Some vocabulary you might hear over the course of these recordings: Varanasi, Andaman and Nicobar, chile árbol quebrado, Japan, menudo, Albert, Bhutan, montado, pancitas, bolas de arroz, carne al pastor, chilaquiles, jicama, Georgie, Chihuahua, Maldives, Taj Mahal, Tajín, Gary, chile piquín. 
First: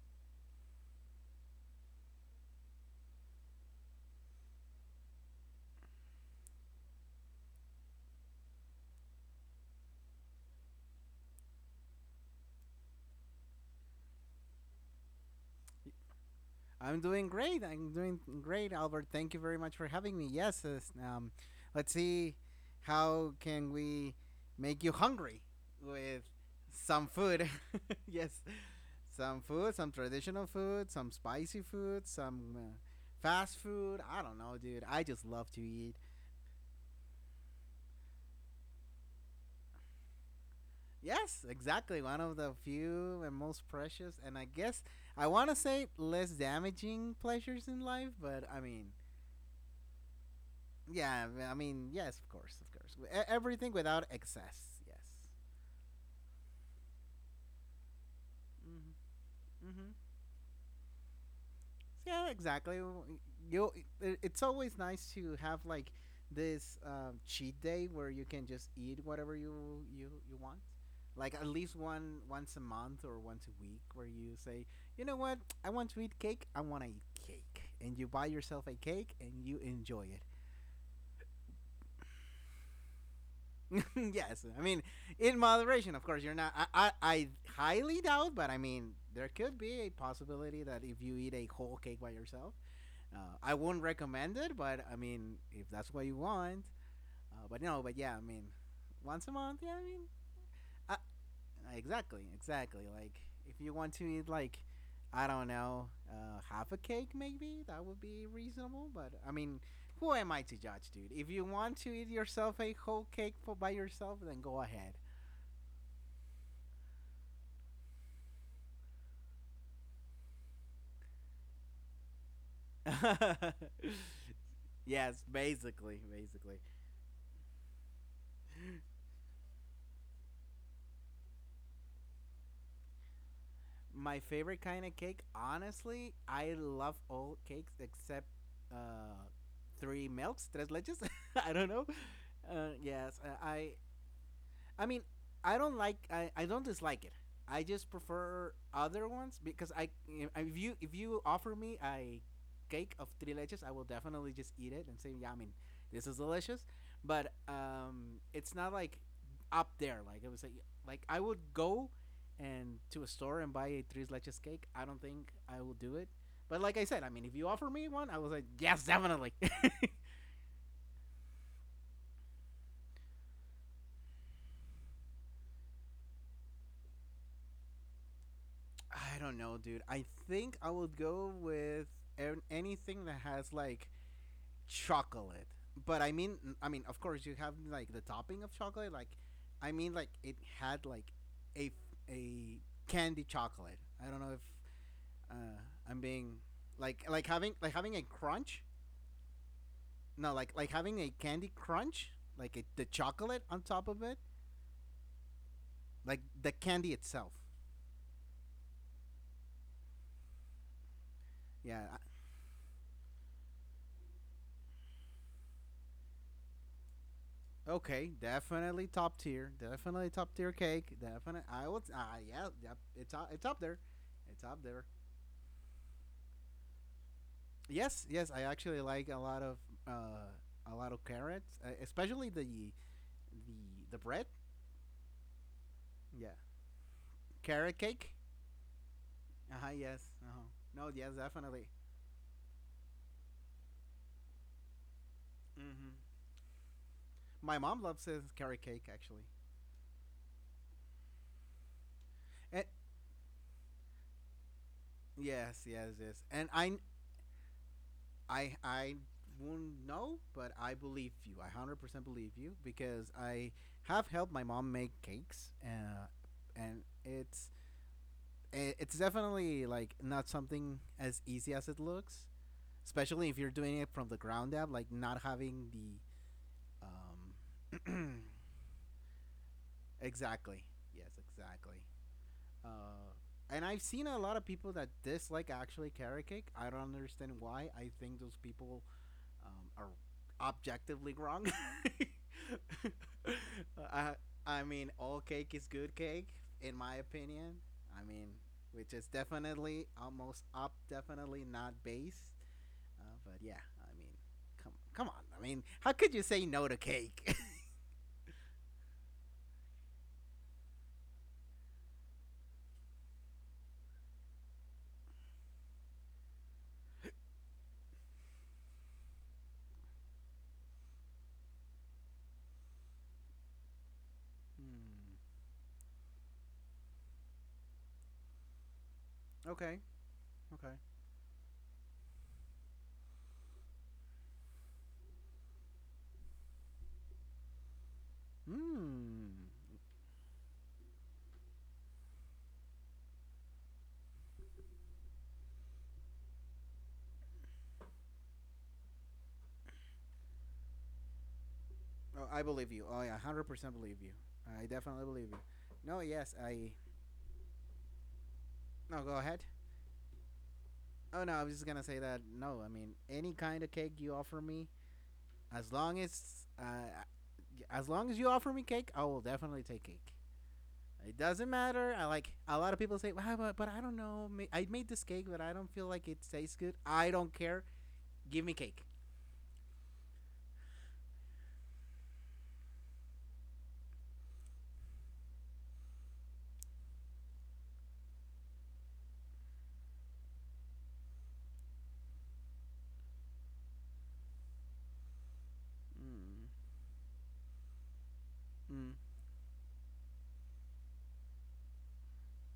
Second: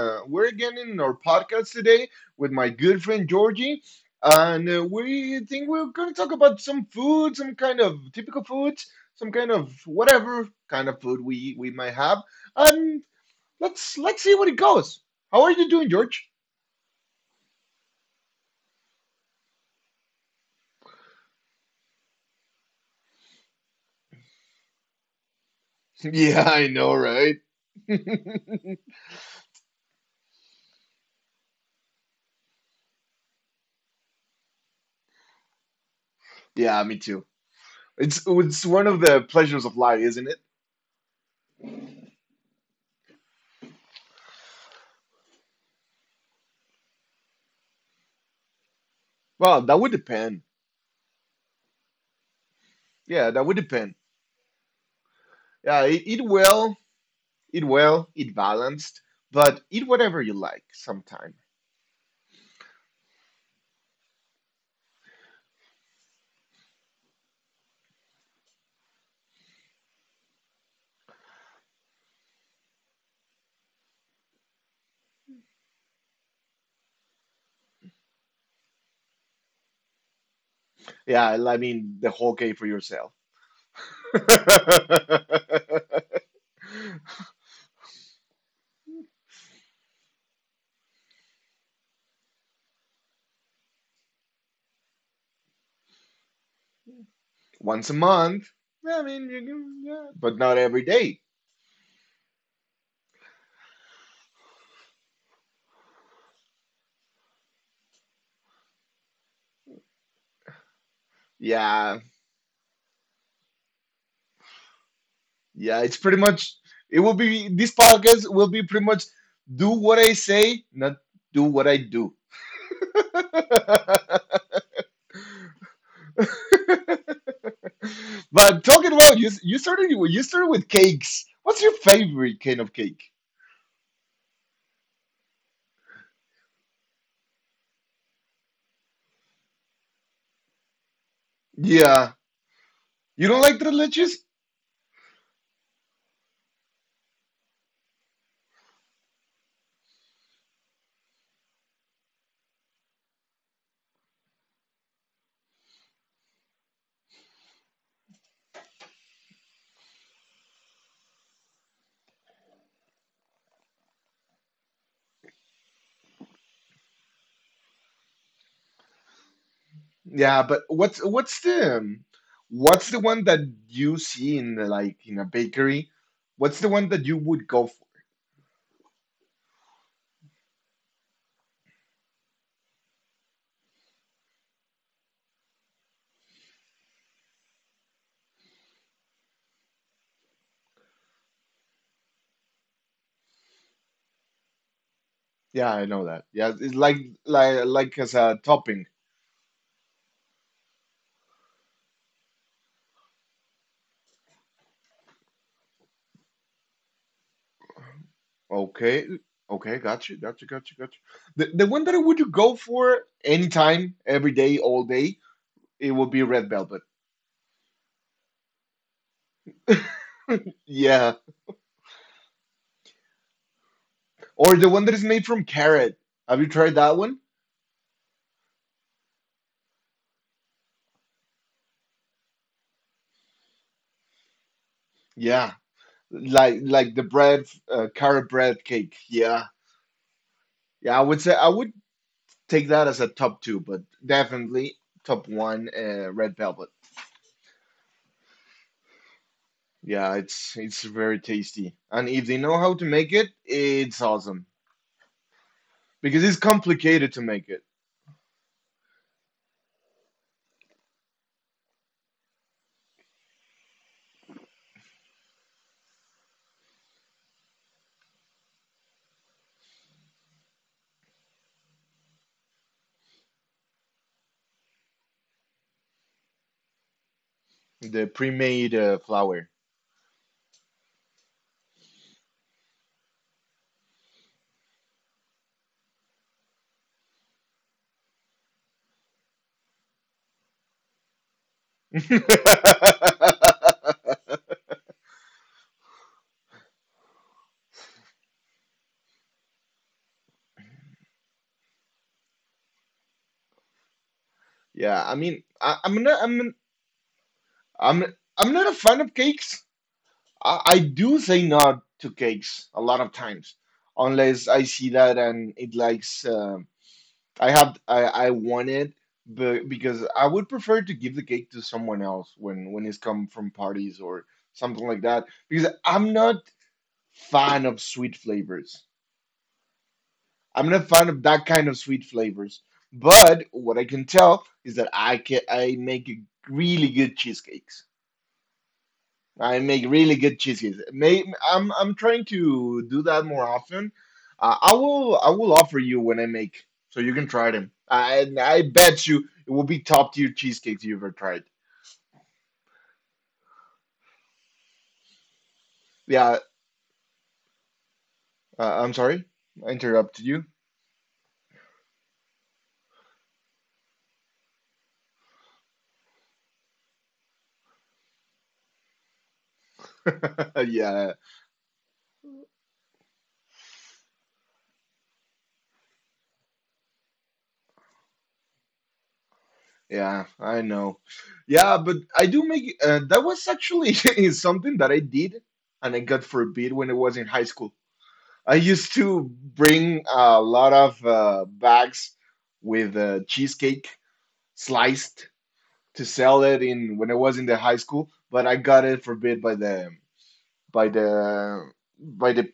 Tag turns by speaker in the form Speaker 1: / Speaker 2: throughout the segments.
Speaker 1: We're again in our podcast today with my good friend Georgie, and we think we're going to talk about some food, some kind of typical foods, some kind of whatever kind of food we might have, and let's see what it goes. How are you doing, George?
Speaker 2: I'm doing great. I'm doing great, Albert. Thank you very much for having me. Yes, this, let's see how can we make you hungry with
Speaker 1: Yeah, I know,
Speaker 2: some
Speaker 1: right?
Speaker 2: food. Yes, some food, some traditional food, some spicy food, some fast food. I don't know, dude. I just love to eat.
Speaker 1: Yeah, me too. It's one of the pleasures of life, isn't it?
Speaker 2: Yes, exactly. One of the few and most precious, and I guess I want to say less damaging pleasures in life, but I mean,
Speaker 1: Well, that would depend.
Speaker 2: yeah, I mean, yes, of course, of course.
Speaker 1: Yeah, that would
Speaker 2: Everything
Speaker 1: depend.
Speaker 2: without excess. Yes.
Speaker 1: Yeah, eat well. Eat well, eat
Speaker 2: hmm
Speaker 1: balanced, but eat
Speaker 2: hmm
Speaker 1: whatever you like sometime.
Speaker 2: Yeah, exactly. You. It's always nice to have like this cheat day where you can just eat whatever you want. Like at least one once a month or once a week, where you say, you know what, I want to eat cake. I want to eat cake, and you buy yourself a cake and you enjoy it.
Speaker 1: Yeah, I mean, the whole cake for yourself.
Speaker 2: Yes, I mean in moderation, of course. You're not. I highly doubt, but I mean there could be a possibility that if you eat a whole cake by yourself, I wouldn't recommend it. But I mean, if that's what you want, but no,
Speaker 1: Once
Speaker 2: but
Speaker 1: a
Speaker 2: yeah, I mean,
Speaker 1: month. I
Speaker 2: once a
Speaker 1: mean, you
Speaker 2: month. Yeah, I
Speaker 1: can,
Speaker 2: mean,
Speaker 1: yeah, but not every
Speaker 2: uh,
Speaker 1: day.
Speaker 2: exactly, exactly. Like if you want to eat like. I don't know, half a cake maybe that would be reasonable. But I mean, who am I to judge, dude? If you want to
Speaker 1: Yeah,
Speaker 2: eat yourself a whole cake for by yourself, then go ahead.
Speaker 1: yeah, it's pretty much, it will be, this podcast will be pretty much do what I say, not do what I do.
Speaker 2: Yes, basically, basically.
Speaker 1: But talking about you, you started with cakes. What's your favorite kind of cake?
Speaker 2: My favorite kind of cake, honestly, I love all cakes except uh, three milks, tres leches. I don't know.
Speaker 1: Yeah,
Speaker 2: Yes,
Speaker 1: you don't like the leches?
Speaker 2: I mean, I don't dislike it. I just prefer other ones because I if you offer me a cake of three leches, I will definitely just eat it and say, yeah, I mean, this is delicious. But it's not like up there. Like it was like I would go and to a store and buy a three leches cake. I don't think I will do it. But like I said, I mean, if you offer me one, I was like, yes, definitely.
Speaker 1: Yeah, but what's the one that you see in the, like in a bakery? What's the one that you would go for?
Speaker 2: I don't know, dude. I think I would go with anything that has like chocolate. I mean, of course, you have like the topping of chocolate. Like, I mean, like it had like a a candy chocolate. I don't know if uh,
Speaker 1: Yeah, I
Speaker 2: I'm
Speaker 1: know that.
Speaker 2: being
Speaker 1: Yeah, it's
Speaker 2: like
Speaker 1: like
Speaker 2: like having
Speaker 1: like
Speaker 2: like having a
Speaker 1: like as a
Speaker 2: crunch.
Speaker 1: topping.
Speaker 2: No, like having a candy crunch, like a, the chocolate on top of it, like the candy itself.
Speaker 1: Okay, okay, got you, got you, got you, got you. The
Speaker 2: Yeah,
Speaker 1: one that I would go for anytime, every day, all day, it would be red velvet.
Speaker 2: okay, definitely top tier. Definitely top tier cake.
Speaker 1: Yeah,
Speaker 2: Definitely, I would. Ah, yeah, yeah, yep. It's up. It's up there. It's up
Speaker 1: or the
Speaker 2: there.
Speaker 1: one that is made from carrot. Have you tried that one?
Speaker 2: Yes, yes. I actually like uh, a lot of carrots, especially the the the bread.
Speaker 1: Yeah,
Speaker 2: Yeah,
Speaker 1: like the bread,
Speaker 2: carrot cake.
Speaker 1: carrot bread cake. Yeah,
Speaker 2: Uh huh. Yes. Uh huh. No.
Speaker 1: yeah.
Speaker 2: Yes.
Speaker 1: I would say I
Speaker 2: Definitely.
Speaker 1: would take that as a top two, but definitely top one,
Speaker 2: Mm-hmm.
Speaker 1: red velvet.
Speaker 2: My mom loves this carrot cake actually.
Speaker 1: Yeah, it's very tasty, and if they
Speaker 2: And
Speaker 1: know how to make it, it's awesome
Speaker 2: yes. Yes. Yes.
Speaker 1: because
Speaker 2: And
Speaker 1: it's
Speaker 2: I
Speaker 1: complicated to make it.
Speaker 2: I I won't know, but I believe you. I 100% believe you because I have helped my mom make cakes, and it's it's definitely like not something as easy as it looks. Especially if you're doing it from the ground up, like not having the
Speaker 1: The
Speaker 2: um,
Speaker 1: pre-made flour.
Speaker 2: exactly. Yes, exactly. Uh, and I've seen a lot of people that dislike actually carrot cake. I don't understand why. I think those people um, are objectively wrong. I I mean, all cake is good cake, in my opinion. I mean, which is definitely almost up, definitely not base. But yeah, I mean, come
Speaker 1: Yeah,
Speaker 2: on.
Speaker 1: I
Speaker 2: I
Speaker 1: mean,
Speaker 2: mean,
Speaker 1: I,
Speaker 2: how could you say no to cake?
Speaker 1: I'm, I'm not a fan of cakes. I do say no to cakes a lot of times, unless I see that and it likes. I have I want it, but because I would prefer to give the cake to someone else when it's come from parties or something like that. Because I'm not fan of sweet flavors.
Speaker 2: Hmm. Okay.
Speaker 1: I'm
Speaker 2: Okay.
Speaker 1: not fan of that kind of sweet flavors. But what I can tell is that I make really good cheesecakes.
Speaker 2: Hmm.
Speaker 1: I make really good cheesecakes. May, I'm trying to do that more often. I will offer you when I make, so you can try them. I bet you it will be top tier cheesecakes you ever tried.
Speaker 2: Oh, I believe you. Oh yeah, 100% believe you. I definitely believe you. No, yes,
Speaker 1: Yeah,
Speaker 2: I.
Speaker 1: I'm
Speaker 2: No, go
Speaker 1: sorry,
Speaker 2: ahead.
Speaker 1: I interrupted you.
Speaker 2: Oh no, I was just gonna say that. No, I mean any kind of cake you offer me, as long as uh, uh, as long as you offer me cake, I will definitely take cake.
Speaker 1: Yeah,
Speaker 2: It doesn't matter. I like a lot of people say, well, but I don't know. I made this cake, but I don't feel like it tastes good. I don't care. Give me cake.
Speaker 1: yeah, I know. Yeah, but I do make that was actually is something that I did and I got forbid when I was in high school. I used to bring a lot of bags with cheesecake sliced to sell
Speaker 2: Mm,
Speaker 1: it in when I was in the high school, but I got
Speaker 2: mm,
Speaker 1: it forbid by by the by the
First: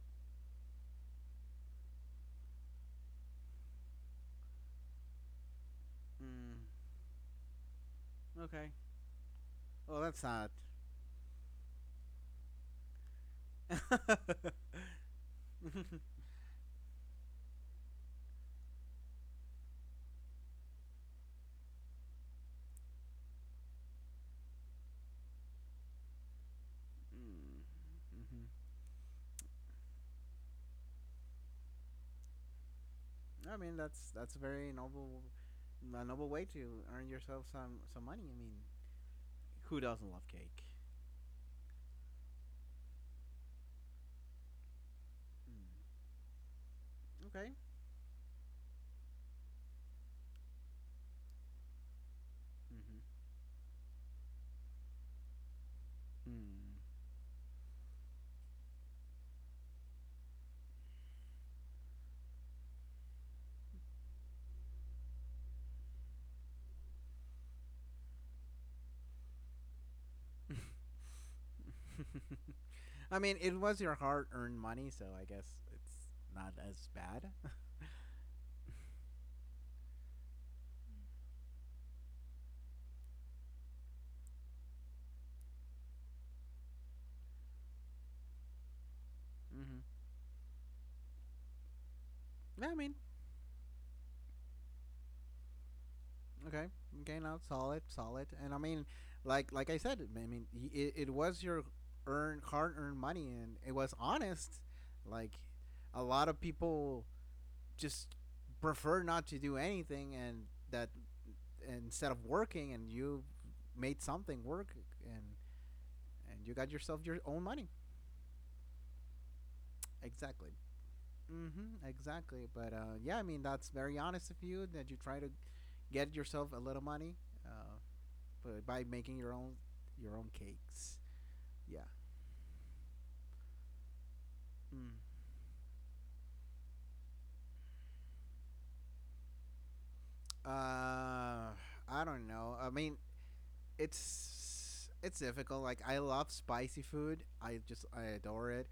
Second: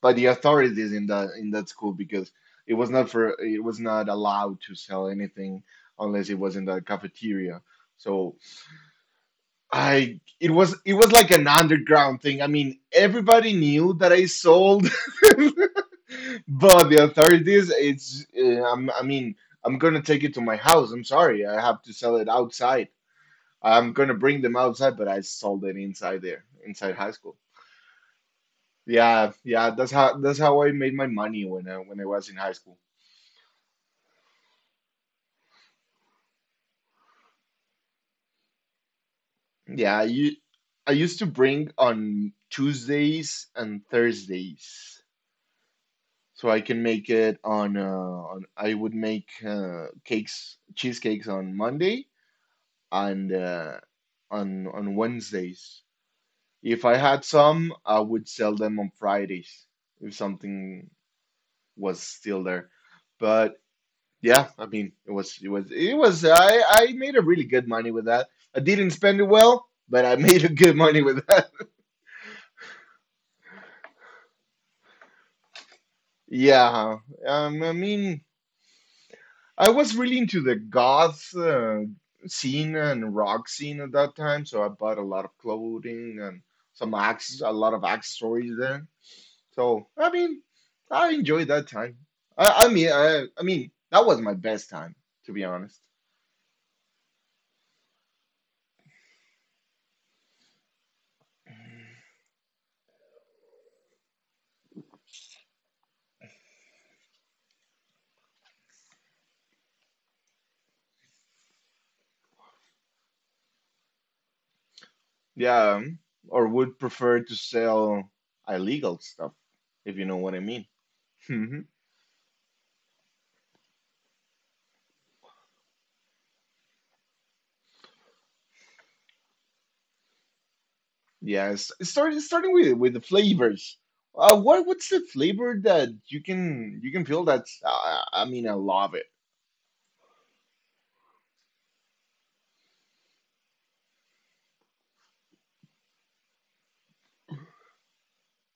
Speaker 1: the authorities in the in that school because it was not for it was not allowed to sell anything unless it was
Speaker 2: mm.
Speaker 1: in the cafeteria. So
Speaker 2: Okay. Well,
Speaker 1: I
Speaker 2: that's not.
Speaker 1: it was like an underground thing. I mean, everybody knew that I
Speaker 2: mm,
Speaker 1: sold. But the authorities, I mean, I'm gonna take it to my house. I'm sorry, I have to sell it outside. I'm gonna bring them outside, but I sold it inside there, inside high school.
Speaker 2: mhm.
Speaker 1: Yeah, yeah, that's how I made my money when I was in high school.
Speaker 2: I mean, that's a very noble, a noble way to earn yourself some money. I mean, who
Speaker 1: Yeah,
Speaker 2: doesn't love cake?
Speaker 1: I used to bring on Tuesdays and Thursdays,
Speaker 2: Mm.
Speaker 1: so I can make it
Speaker 2: Okay.
Speaker 1: on. I would make cakes, cheesecakes on Monday and on Wednesdays. If
Speaker 2: Mm-hmm.
Speaker 1: I had some, I would sell them on Fridays if something was still there. But yeah, I mean, it was it was it was I made a really good money with that. I didn't spend it well, but I made a
Speaker 2: Mm.
Speaker 1: good money with that.
Speaker 2: I mean, it was your hard-earned money, so I guess it's not as
Speaker 1: Yeah,
Speaker 2: bad.
Speaker 1: I mean, I was really into the goth scene and rock scene at that time, so I bought a lot of clothing and a lot of accessories there. So
Speaker 2: hmm
Speaker 1: I mean, I enjoyed that time.
Speaker 2: Yeah, I
Speaker 1: I, I
Speaker 2: mean,
Speaker 1: mean, I, I mean that was my best time, to be honest.
Speaker 2: okay, okay, now solid, solid, and I mean, like I said, I mean, it was your earn hard-earned money, and it was honest. Like, a lot of people just prefer not to do anything, and that and instead of working, and you made something work, and
Speaker 1: Yeah,
Speaker 2: and you
Speaker 1: or
Speaker 2: got
Speaker 1: would
Speaker 2: yourself your
Speaker 1: prefer
Speaker 2: own
Speaker 1: to
Speaker 2: money.
Speaker 1: sell illegal stuff if you know
Speaker 2: Exactly.
Speaker 1: what I mean. Hmm.
Speaker 2: Mm-hmm. Exactly. But yeah, I mean that's very honest of you that you try to get yourself a little money, uh, but by making your own cakes. Yeah.
Speaker 1: Yes, starting with the flavors. What's
Speaker 2: Mm.
Speaker 1: the flavor that you can feel that's I mean I love it.
Speaker 2: Uh, I don't know. I mean, it's difficult. Like I love spicy food. I adore it.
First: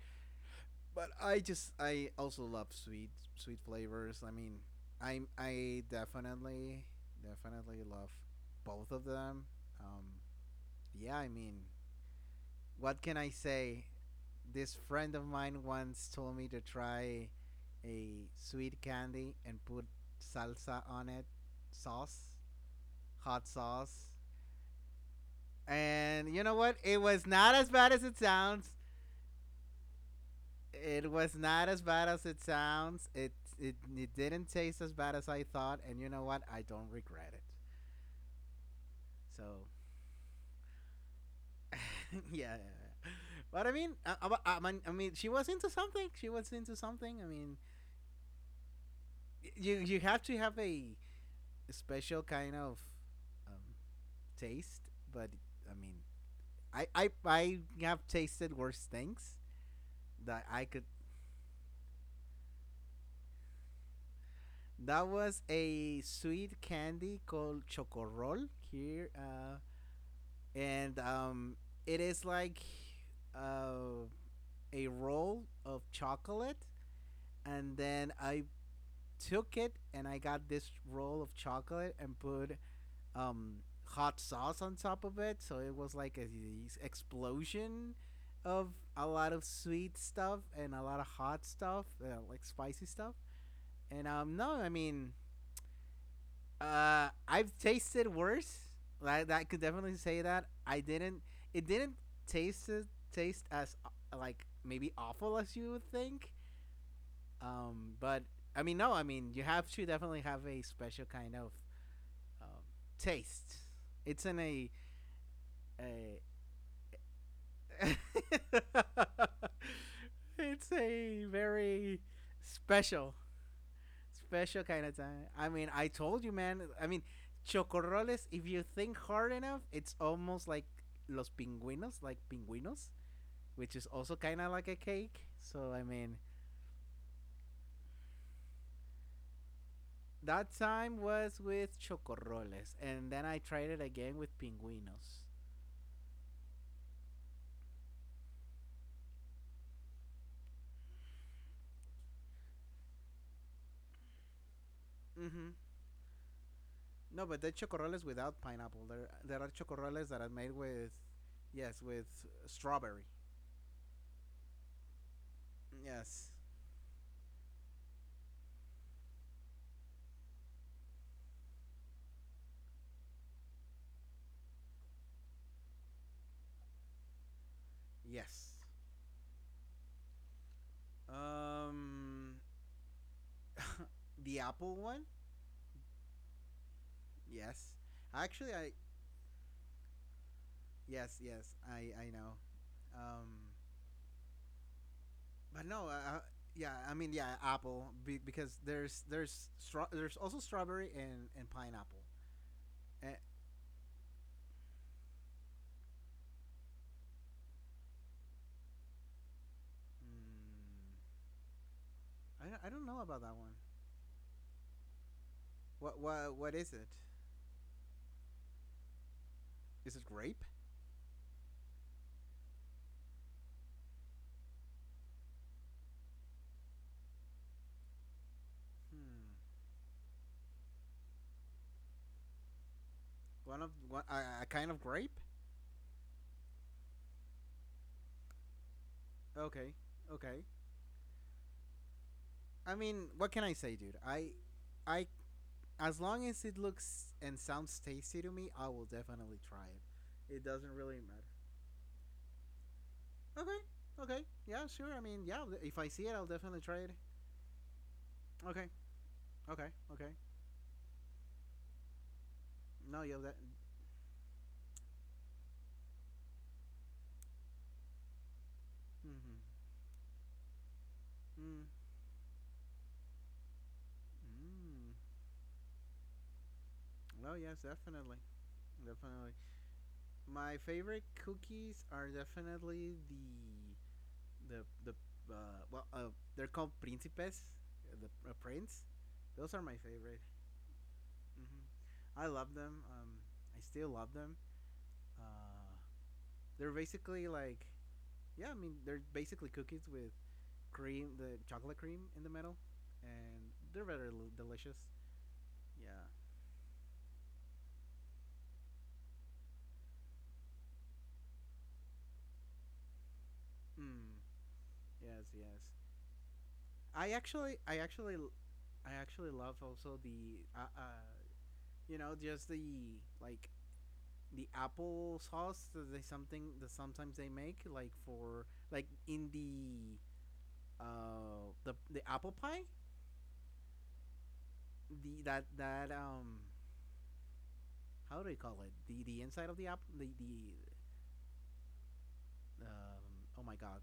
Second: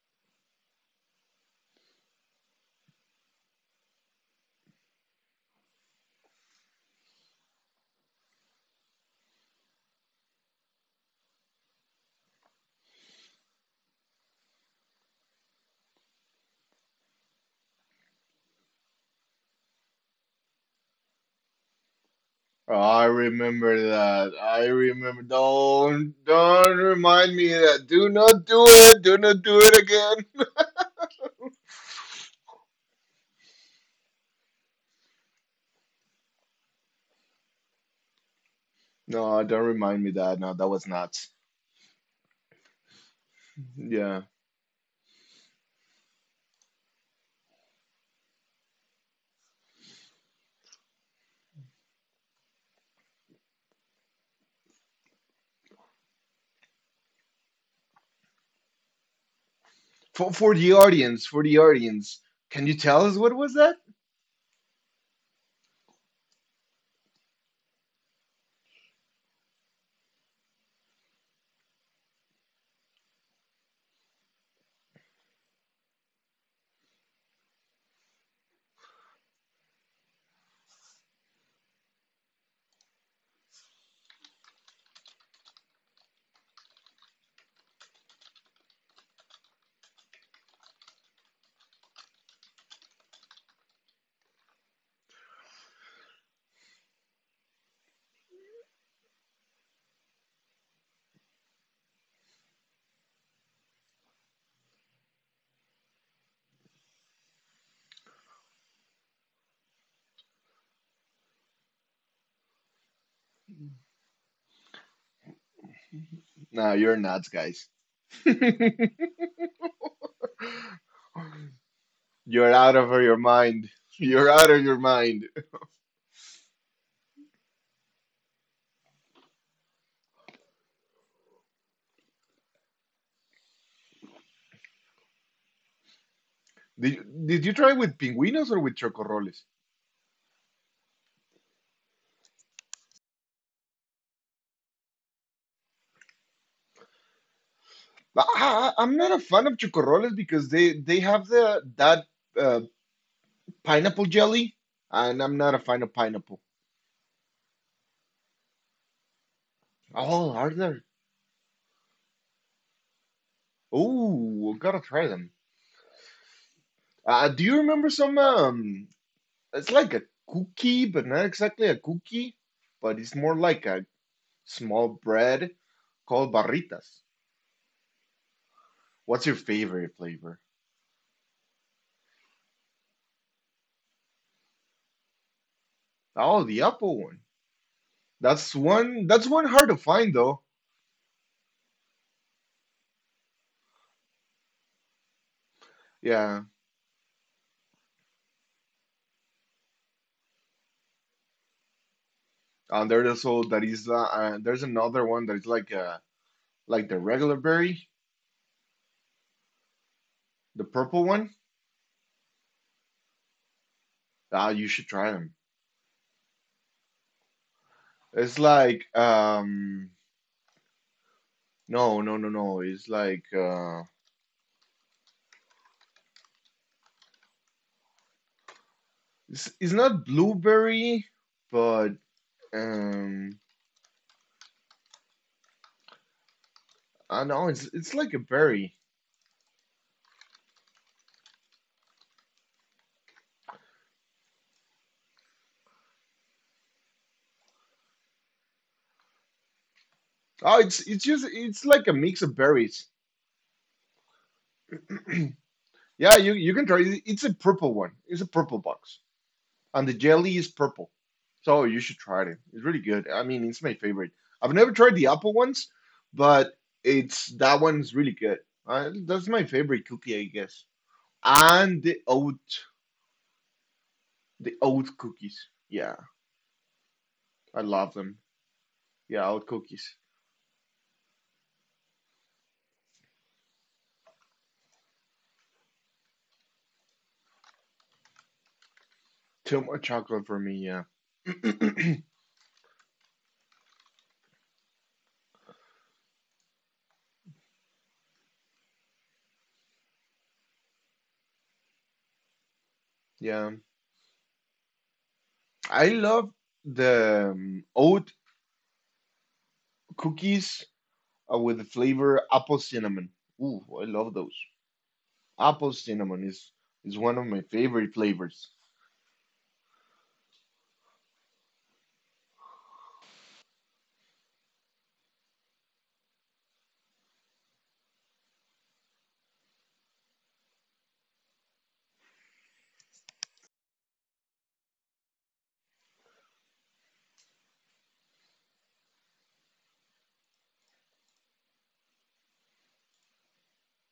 Speaker 2: But I also love sweet flavors. I mean, I definitely definitely love both of them. Um, yeah, I mean, what can I say? This friend of mine once told me to try a sweet candy and put salsa on it, sauce,
Speaker 1: I
Speaker 2: hot
Speaker 1: remember
Speaker 2: sauce.
Speaker 1: that. I remember. Don't
Speaker 2: And you know
Speaker 1: don't
Speaker 2: what? It was
Speaker 1: remind me
Speaker 2: not
Speaker 1: of
Speaker 2: as
Speaker 1: that.
Speaker 2: bad as
Speaker 1: Do
Speaker 2: it
Speaker 1: not do
Speaker 2: sounds.
Speaker 1: it. Do not do it again.
Speaker 2: It was not as bad as it sounds. It didn't taste as bad as I thought, and you know what? I don't regret it.
Speaker 1: No, don't
Speaker 2: So,
Speaker 1: remind me that. No, that was nuts.
Speaker 2: yeah, yeah. But
Speaker 1: Yeah.
Speaker 2: I, I mean, she was into something. She was into something. I mean, you have to have a special kind of um, taste. But I mean, I I have tasted worse things
Speaker 1: For
Speaker 2: that
Speaker 1: the
Speaker 2: I could.
Speaker 1: audience, for the audience, can you tell us what was that?
Speaker 2: That was a sweet candy called chocorrol here. And it is like uh, a roll of chocolate, and then I took it and I got this roll of chocolate and put um, hot sauce on top of it, so it was like a explosion of a lot of sweet stuff and a lot of hot stuff, like spicy stuff. And no, I mean I've tasted worse. Like I could definitely say that I didn't. It didn't taste taste as like maybe awful as you would think. But I mean, no. I mean, you have to definitely have a special kind of um, taste. It's in a
Speaker 1: No, you're nuts, guys.
Speaker 2: it's a very
Speaker 1: You're out of your
Speaker 2: special
Speaker 1: mind. You're out of
Speaker 2: special
Speaker 1: your
Speaker 2: kind of
Speaker 1: mind.
Speaker 2: time. I mean, I told you, man. I mean, chocorroles, if you think hard enough, it's almost like los pingüinos, like pingüinos, which is also kind of like a cake. So, I mean,
Speaker 1: Did you try with pinguinos or with chocorroles?
Speaker 2: that time was with chocorroles, and then I tried it again with pingüinos.
Speaker 1: I'm not a fan of chocorroles because they have the that uh, pineapple jelly, and I'm not a
Speaker 2: Mm-hmm.
Speaker 1: fan of pineapple.
Speaker 2: No, but they're chocorroles without pineapple. There are chocorroles
Speaker 1: Oh,
Speaker 2: that are
Speaker 1: are
Speaker 2: made
Speaker 1: there?
Speaker 2: with, yes, with strawberry.
Speaker 1: Oh, gotta try them.
Speaker 2: Yes,
Speaker 1: Do you remember some it's like a cookie, but not exactly a cookie, but it's more like a small bread called barritas.
Speaker 2: yes.
Speaker 1: What's your favorite flavor?
Speaker 2: Um, the apple one.
Speaker 1: Oh, the apple one.
Speaker 2: Yes.
Speaker 1: That's
Speaker 2: Actually, I
Speaker 1: one. That's one hard to find though.
Speaker 2: yes, yes, I know. Um, but no,
Speaker 1: Yeah,
Speaker 2: yeah, I mean, yeah, apple be, because there's also strawberry and pineapple.
Speaker 1: and
Speaker 2: Eh,
Speaker 1: there's also that is there's another one that is like the regular berry, the purple
Speaker 2: mm,
Speaker 1: one.
Speaker 2: I I don't know about that one.
Speaker 1: Ah, you should try them.
Speaker 2: What what is it?
Speaker 1: It's like,
Speaker 2: Is it grape?
Speaker 1: no, no, no, no. It's like it's,
Speaker 2: Hmm.
Speaker 1: it's not blueberry, but um
Speaker 2: One of one a kind of grape?
Speaker 1: I know it's like a berry.
Speaker 2: Okay. Okay. I mean, what can I say, dude? I as long as it looks and sounds tasty to me, I will definitely try it. It
Speaker 1: Oh,
Speaker 2: doesn't
Speaker 1: it's
Speaker 2: really
Speaker 1: just
Speaker 2: matter.
Speaker 1: it's like a mix of berries.
Speaker 2: Okay. Okay. Yeah. Sure. I mean, yeah. If I
Speaker 1: Yeah,
Speaker 2: see it,
Speaker 1: you
Speaker 2: I'll
Speaker 1: you can
Speaker 2: definitely
Speaker 1: try
Speaker 2: try
Speaker 1: it.
Speaker 2: it.
Speaker 1: It's a purple one. It's a purple
Speaker 2: Okay.
Speaker 1: box,
Speaker 2: Okay.
Speaker 1: and the
Speaker 2: Okay.
Speaker 1: jelly is purple. So you should try it. It's really good.
Speaker 2: No.
Speaker 1: I
Speaker 2: Yeah.
Speaker 1: mean,
Speaker 2: That.
Speaker 1: it's my favorite. I've never tried the apple ones, but it's that one's really good. That's my
Speaker 2: Mm-hmm.
Speaker 1: favorite cookie, I guess.
Speaker 2: Mm.
Speaker 1: And the oat
Speaker 2: Mm.
Speaker 1: cookies. Yeah,
Speaker 2: Well,
Speaker 1: I
Speaker 2: yes.
Speaker 1: love them.
Speaker 2: Definitely.
Speaker 1: Yeah, oat
Speaker 2: Definitely.
Speaker 1: cookies.
Speaker 2: My favorite cookies are definitely the well they're called principes, the prince.
Speaker 1: Too
Speaker 2: Those are
Speaker 1: much
Speaker 2: my
Speaker 1: chocolate
Speaker 2: favorite.
Speaker 1: for me. Yeah,
Speaker 2: Hmm I love them. I still love them. Uh, they're basically like yeah. I mean, they're basically cookies with cream, the chocolate cream in the middle,
Speaker 1: yeah.
Speaker 2: and they're very delicious.
Speaker 1: I
Speaker 2: Yeah.
Speaker 1: love the oat cookies with the flavor apple cinnamon. Ooh, I love
Speaker 2: Mm.
Speaker 1: those.
Speaker 2: Yes. Yes.
Speaker 1: Apple cinnamon is one
Speaker 2: I
Speaker 1: of my
Speaker 2: actually, I
Speaker 1: favorite
Speaker 2: actually,
Speaker 1: flavors.
Speaker 2: I actually love also the, you know, just the like the apple sauce that they something that sometimes they make like for like in the apple pie the that that how do you call it the inside of the app the oh my god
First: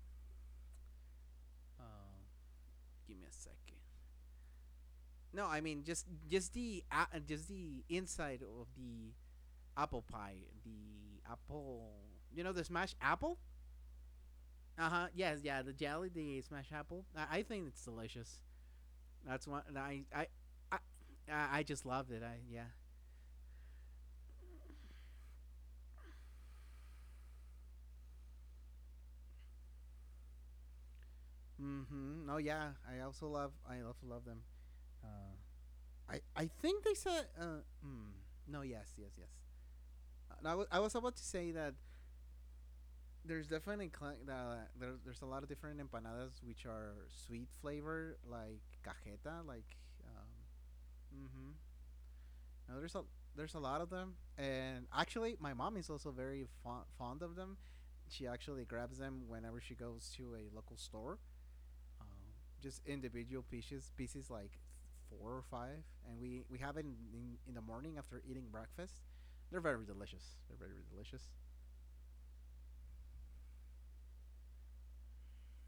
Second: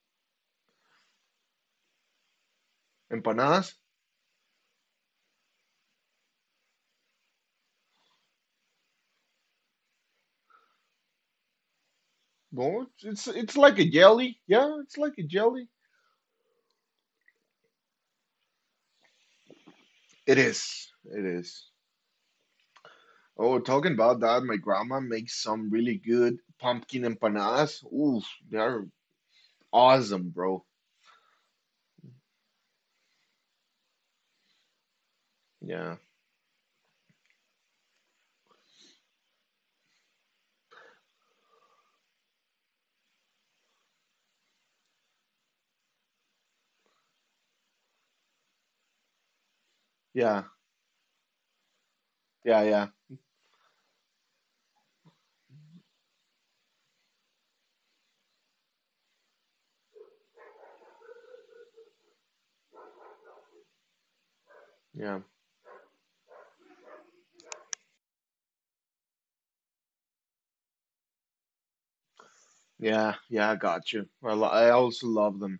Speaker 2: uh give me a
Speaker 1: Empanadas,
Speaker 2: second. No, I mean just the just the inside of the apple pie, the apple. You know the
Speaker 1: well,
Speaker 2: smashed
Speaker 1: it's
Speaker 2: apple?
Speaker 1: it's like a jelly. Yeah,
Speaker 2: Uh
Speaker 1: it's
Speaker 2: huh.
Speaker 1: like a
Speaker 2: Yes, yeah.
Speaker 1: jelly.
Speaker 2: The jelly, the smashed apple. I think it's delicious. That's one. I I
Speaker 1: It
Speaker 2: I
Speaker 1: is. It
Speaker 2: I
Speaker 1: is.
Speaker 2: just loved it. I yeah.
Speaker 1: Oh, talking about that, my grandma makes some really good pumpkin empanadas. Ooh, they are awesome, bro.
Speaker 2: Mm-hmm. No, yeah. I also love them. Uh,
Speaker 1: Yeah,
Speaker 2: I think they said. Mm, no. Yes. Yes. Yes. I was about to say that there's definitely there's a lot of different empanadas which are sweet flavor, like cajeta, um,
Speaker 1: yeah,
Speaker 2: mm-hmm.
Speaker 1: yeah,
Speaker 2: No,
Speaker 1: yeah,
Speaker 2: there's a lot of them, and actually my mom is also very fond of them. She actually grabs them whenever she goes to a local store, um, just individual pieces, like
Speaker 1: yeah,
Speaker 2: four or five, and we have it in the morning after eating breakfast. They're very delicious, they're very delicious.
Speaker 1: yeah, yeah. I got you. I also love them.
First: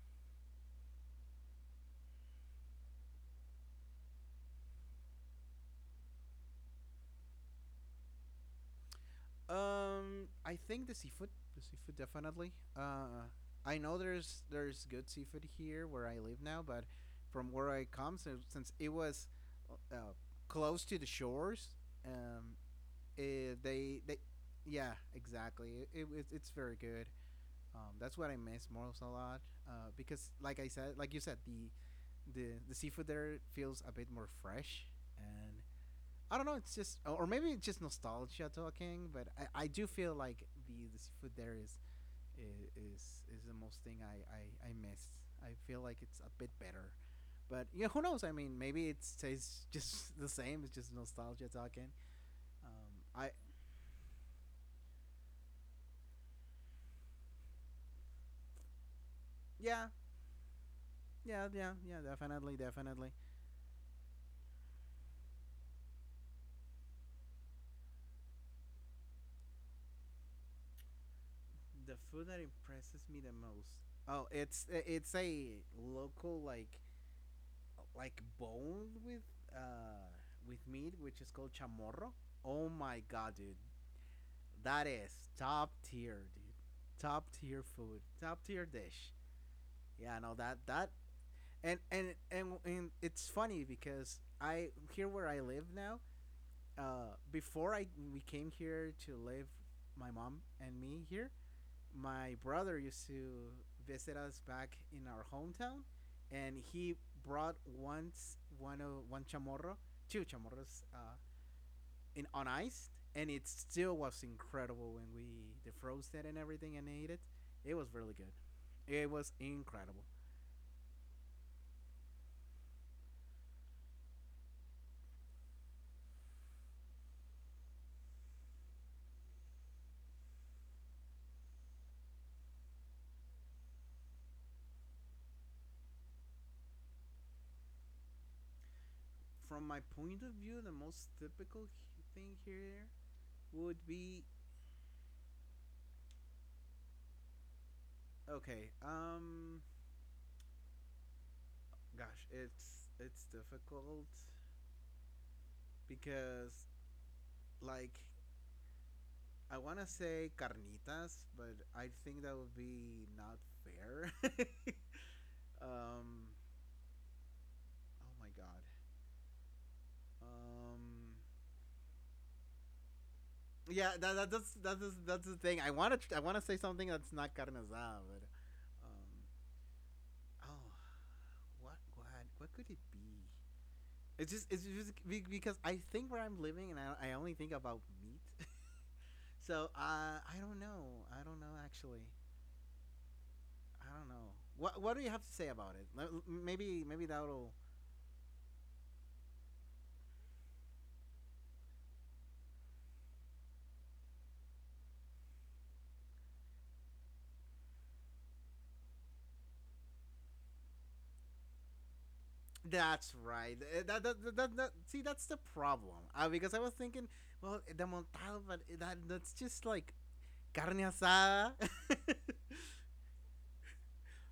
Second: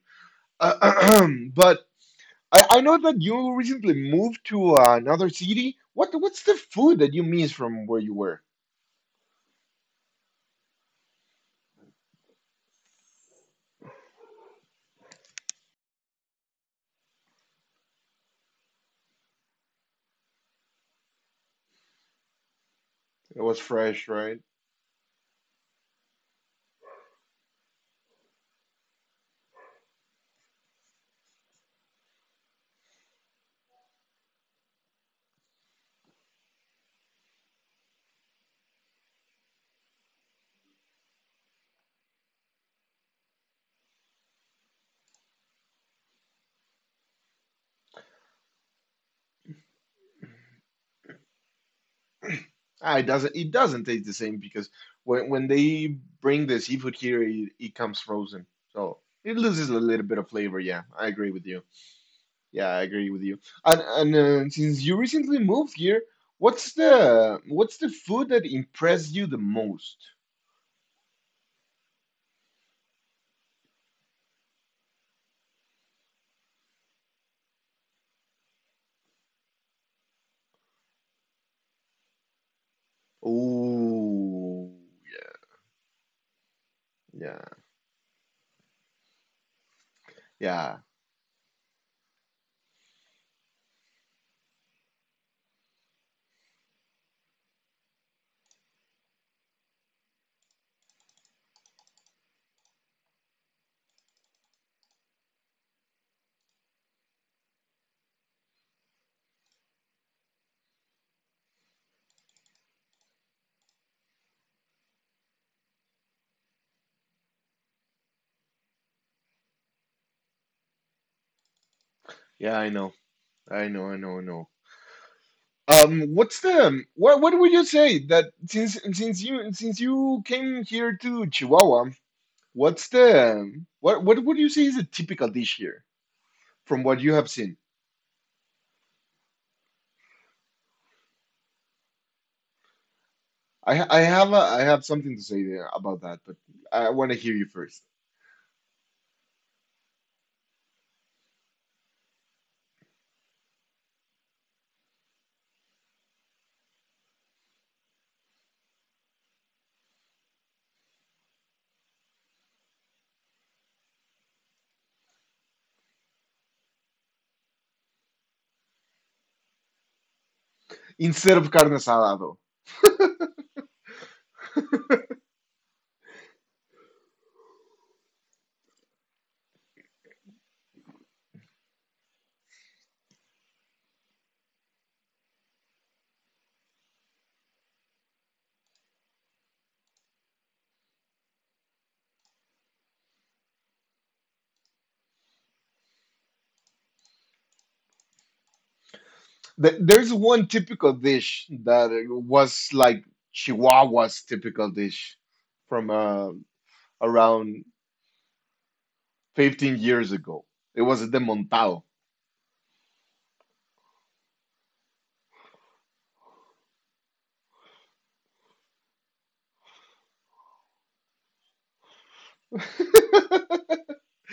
Speaker 1: Uh, but I know that you recently moved to another city. What's the food that you miss from where you were?
Speaker 2: I think the seafood definitely. I know there's good seafood here where I live now, but from where I come, so, since it was, uh, close to the shores, um,
Speaker 1: It was
Speaker 2: it,
Speaker 1: fresh,
Speaker 2: they they,
Speaker 1: right?
Speaker 2: yeah, exactly. It's very good. That's what I miss most a lot. Because like I said, like you said, the seafood there feels a bit more fresh, and I don't know. It's just, or maybe it's just nostalgia talking. But I do feel like the food there is the most thing I miss. I feel like it's a bit better, but yeah, who knows? I mean, maybe it tastes just the same. It's just nostalgia talking.
Speaker 1: Ah, it
Speaker 2: I
Speaker 1: doesn't it doesn't taste the same because when they bring the seafood here, it comes frozen, so it loses a
Speaker 2: Yeah,
Speaker 1: little bit of flavor. Yeah, I agree with
Speaker 2: yeah,
Speaker 1: you.
Speaker 2: yeah, yeah, definitely,
Speaker 1: Yeah, I
Speaker 2: definitely.
Speaker 1: agree with you. And since you recently moved here, what's the food that impressed you the most?
Speaker 2: The food that impresses me the most. Oh, it's a local, like, bone with, uh with meat, which is called chamorro. Oh my god, dude,
Speaker 1: Oh,
Speaker 2: that is top tier, dude. Top
Speaker 1: yeah,
Speaker 2: tier food, top tier dish. Yeah, no, that
Speaker 1: yeah.
Speaker 2: that and it's funny because I here where I live now. Before I we came here to live, my mom and me here, my brother used to visit us back in our hometown, and he brought once one chamorro, two chamorros, in on ice, and it still was incredible when we defrosted it and everything and ate it. It was really good. It was incredible.
Speaker 1: Yeah, I know. I know, I know, I know. What's the what? What would you say that since you came here to Chihuahua, what's the what would you say is a typical dish here from what you have seen?
Speaker 2: From my point of view, the most typical thing here
Speaker 1: I ha-
Speaker 2: would
Speaker 1: I have
Speaker 2: be.
Speaker 1: a, I have something to say there about that, but I want to hear you first.
Speaker 2: Okay. Gosh, it's difficult because, like, I want to say carnitas, but I think that would be not fair. um, oh my god. Um,
Speaker 1: Instead of carne asada, though,
Speaker 2: yeah, that's the thing. I want to say something that's not carne asada, but um, oh, what what what could it be? Because I think where I'm living, and I only think about meat. So, I don't know. I don't know, actually. I don't know. What do you have to say about it? Maybe that'll...
Speaker 1: th there's one typical dish that was like Chihuahua's typical dish from around 15 years ago. It was the montado.
Speaker 2: That's right. See, that's the problem. Because I was thinking, well, the montado, but, that's just like carne asada.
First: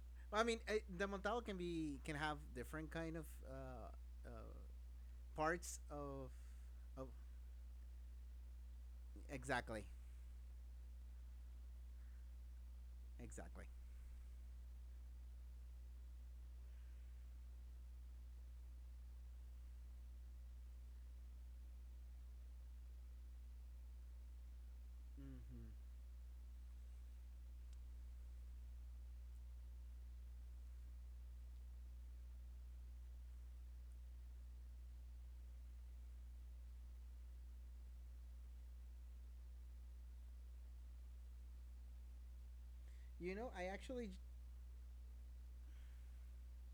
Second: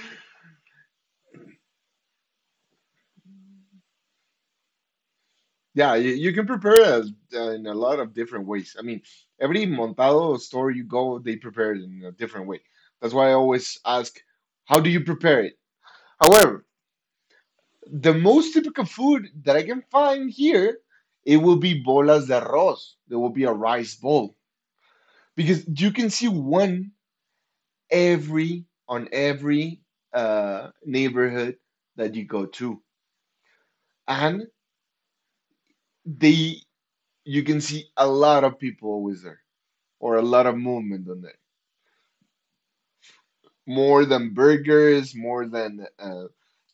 Speaker 2: I mean, the montado can have different kind of, uh, parts
Speaker 1: Yeah, you,
Speaker 2: of,
Speaker 1: you can prepare it
Speaker 2: of
Speaker 1: in a lot of different ways. I mean, every
Speaker 2: exactly,
Speaker 1: montado store you go, they prepare it in a different way. That's why I
Speaker 2: exactly.
Speaker 1: always ask, how do you prepare it? However, the most typical food that I can find here, it will be bolas de arroz. There will be a rice bowl because
Speaker 2: Hmm.
Speaker 1: you can see one every on every neighborhood that you go to, and they you can see a lot of people always there or a lot of movement on there,
Speaker 2: You know, I
Speaker 1: more
Speaker 2: actually...
Speaker 1: than burgers, more than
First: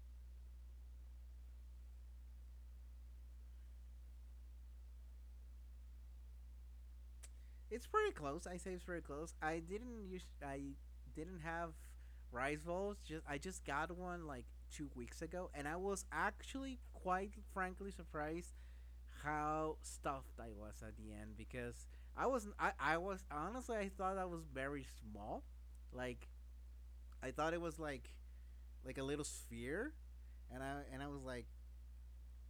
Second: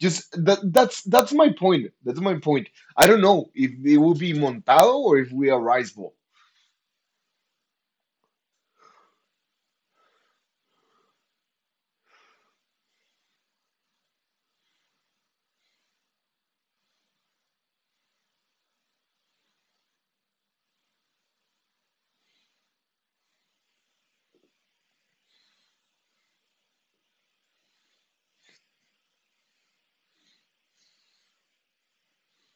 Speaker 1: just that. That's my point. That's my point. I don't know if it will be montado or if we are rice bowl.
Speaker 2: It's pretty close. I say it's pretty close. I didn't use. I didn't have rice balls. Just I just got one like 2 weeks ago, and I was actually quite frankly surprised how stuffed I was at the end because I wasn't. I was, honestly, I thought I was very small. Like, I thought it was like, a little sphere, and I was like,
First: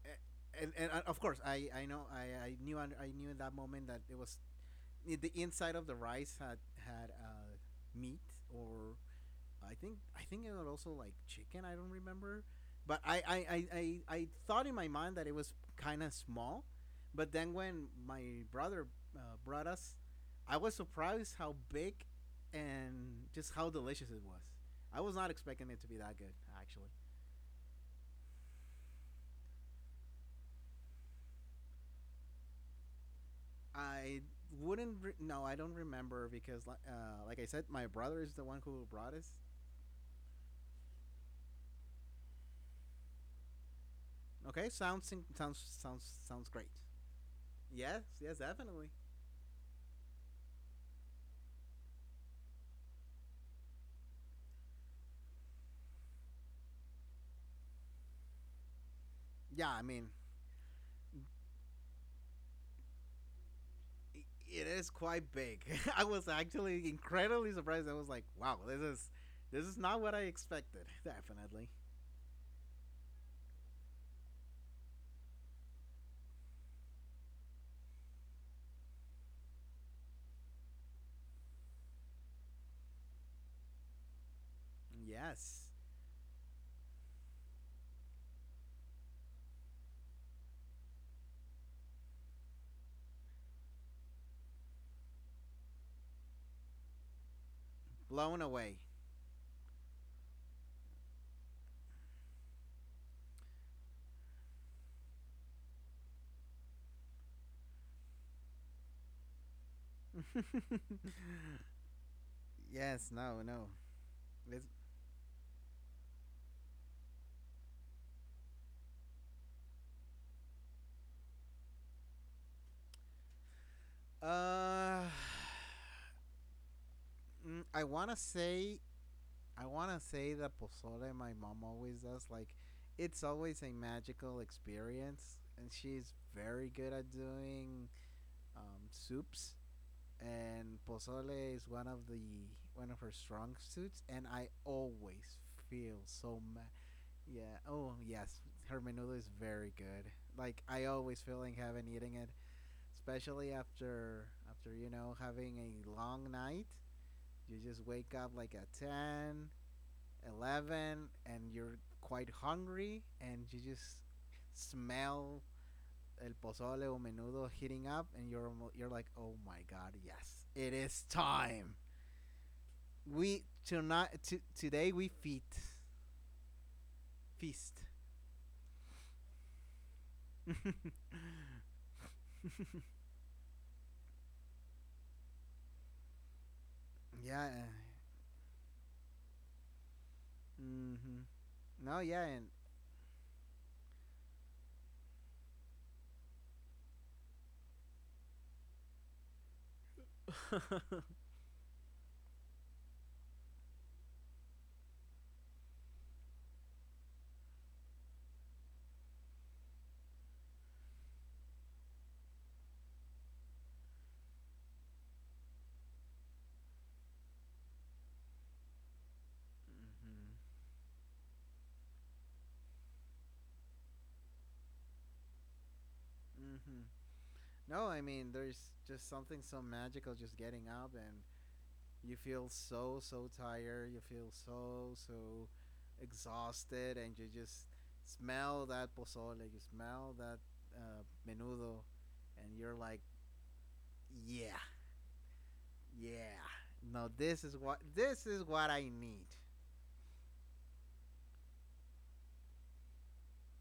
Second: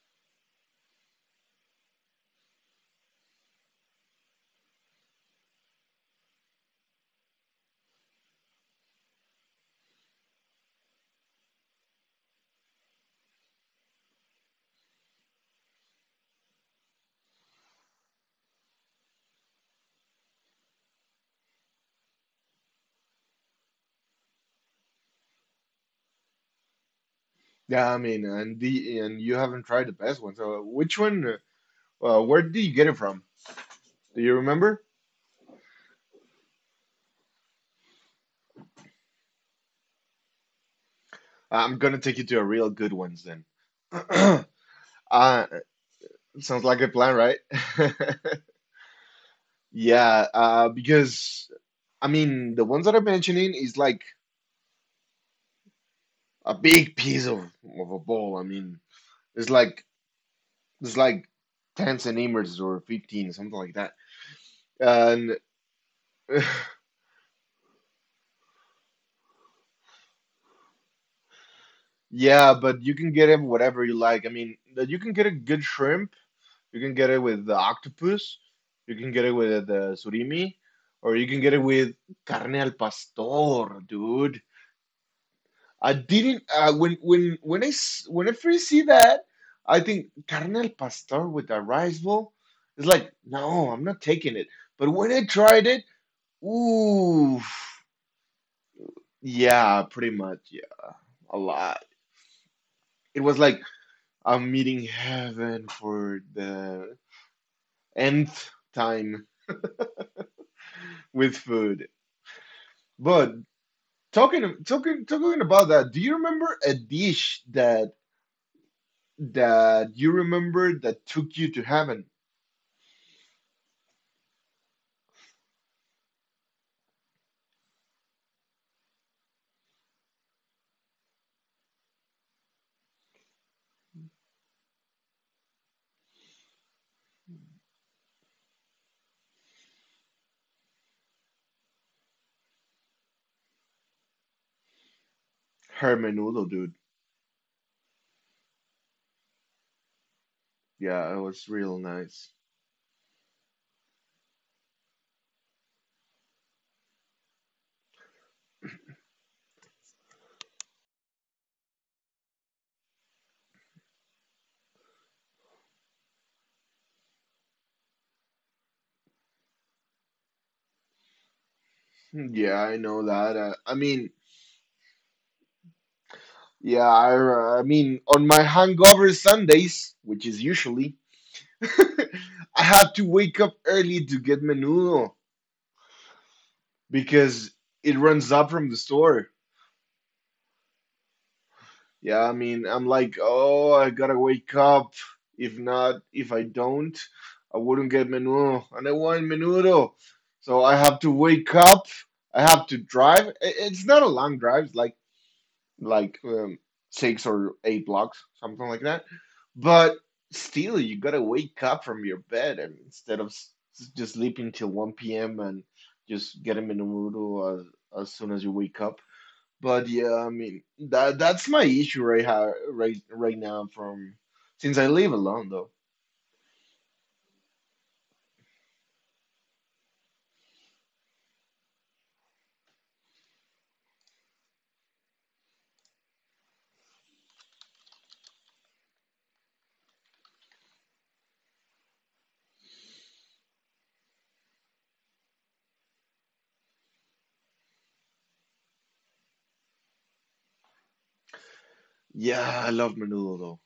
Speaker 2: eh, and, of course, I know I knew in that moment that it was the inside of the rice had, had uh, meat, or I think it was also like chicken. I don't remember, but I thought in my mind that it was kind of small, but then when my brother, brought us, I was surprised how big and just how delicious it was. I was not expecting it to be that good, actually.
Speaker 1: Yeah, I mean, and you haven't tried the best one. So which one? Where did you get it from?
Speaker 2: I
Speaker 1: Do you remember?
Speaker 2: wouldn't re- No, I don't remember, because, like I said, my brother is the one who brought us.
Speaker 1: I'm gonna take you to a real good ones then.
Speaker 2: Okay,
Speaker 1: uh,
Speaker 2: sounds
Speaker 1: sounds
Speaker 2: great.
Speaker 1: like a plan, right?
Speaker 2: Yes, yes, definitely.
Speaker 1: Yeah, because I mean, the ones that I'm mentioning is like a big piece of a ball. I mean, it's
Speaker 2: Yeah, I
Speaker 1: like
Speaker 2: mean,
Speaker 1: it's like 10 centimeters or 15, something like that.
Speaker 2: it is quite
Speaker 1: And
Speaker 2: big. I was actually incredibly surprised. I was like, wow, this is not what I expected. Definitely.
Speaker 1: yeah, but you can get it whatever you like. I mean, that you can get a good shrimp, you can get it with the octopus, you can get it with the surimi, or you can get it with carne al pastor, dude.
Speaker 2: Yes,
Speaker 1: I didn't when when I first see that, I think carne al pastor with a rice bowl. It's like, no, I'm not taking it. But when I tried it, ooh.
Speaker 2: blown away.
Speaker 1: Yeah, pretty much. Yeah, a lot. It was like I'm meeting heaven for the nth time with food.
Speaker 2: Yes,
Speaker 1: But
Speaker 2: no, no.
Speaker 1: talking
Speaker 2: It's,
Speaker 1: talking talking about that, do you remember a dish that you remember that took you to heaven?
Speaker 2: uh, mm, I want to say I want to say the pozole my mom always does. Like, it's always a magical experience, and she's very good at doing, soups. And pozole is one of her strong suits, and I always feel so
Speaker 1: Hermenudo,
Speaker 2: mad.
Speaker 1: dude.
Speaker 2: Yeah. Oh yes, her menudo is very good. Like, I always
Speaker 1: Yeah, it
Speaker 2: feel
Speaker 1: was
Speaker 2: like
Speaker 1: real
Speaker 2: having eating it,
Speaker 1: nice.
Speaker 2: especially after having a long night. You just wake up like at 10 11, and you're quite hungry, and you just smell el pozole o menudo heating up, and you're like, oh my god, yes, it is time.
Speaker 1: Yeah, I know that. I mean,
Speaker 2: Today we feast,
Speaker 1: yeah, I
Speaker 2: feast.
Speaker 1: mean, on my hangover Sundays, which is usually. I have to wake up early to get menudo
Speaker 2: Yeah,
Speaker 1: because it runs up from the store.
Speaker 2: mm-hmm. No,
Speaker 1: Yeah,
Speaker 2: yeah,
Speaker 1: I
Speaker 2: and...
Speaker 1: mean, I'm like, oh, I gotta wake up. If not, if I don't, I wouldn't get menudo. And I want menudo. So I have
Speaker 2: Hmm,
Speaker 1: to wake up. I have to drive. It's not a long drive, it's like like um, six or eight blocks, something like that. But still, you gotta wake up from your bed and instead of just sleeping till 1 p.m. and just getting menudo as soon as you wake up. But yeah, I mean that's my issue right ha right right now from since I live alone though.
Speaker 2: hmm. No, I mean, there's just something so magical just getting up, and you feel so, so tired, you feel so, so exhausted, and you just smell that pozole, you smell that, menudo, and you're like, yeah, yeah, no, this is what I need.
Speaker 1: Yeah, I love menudo though.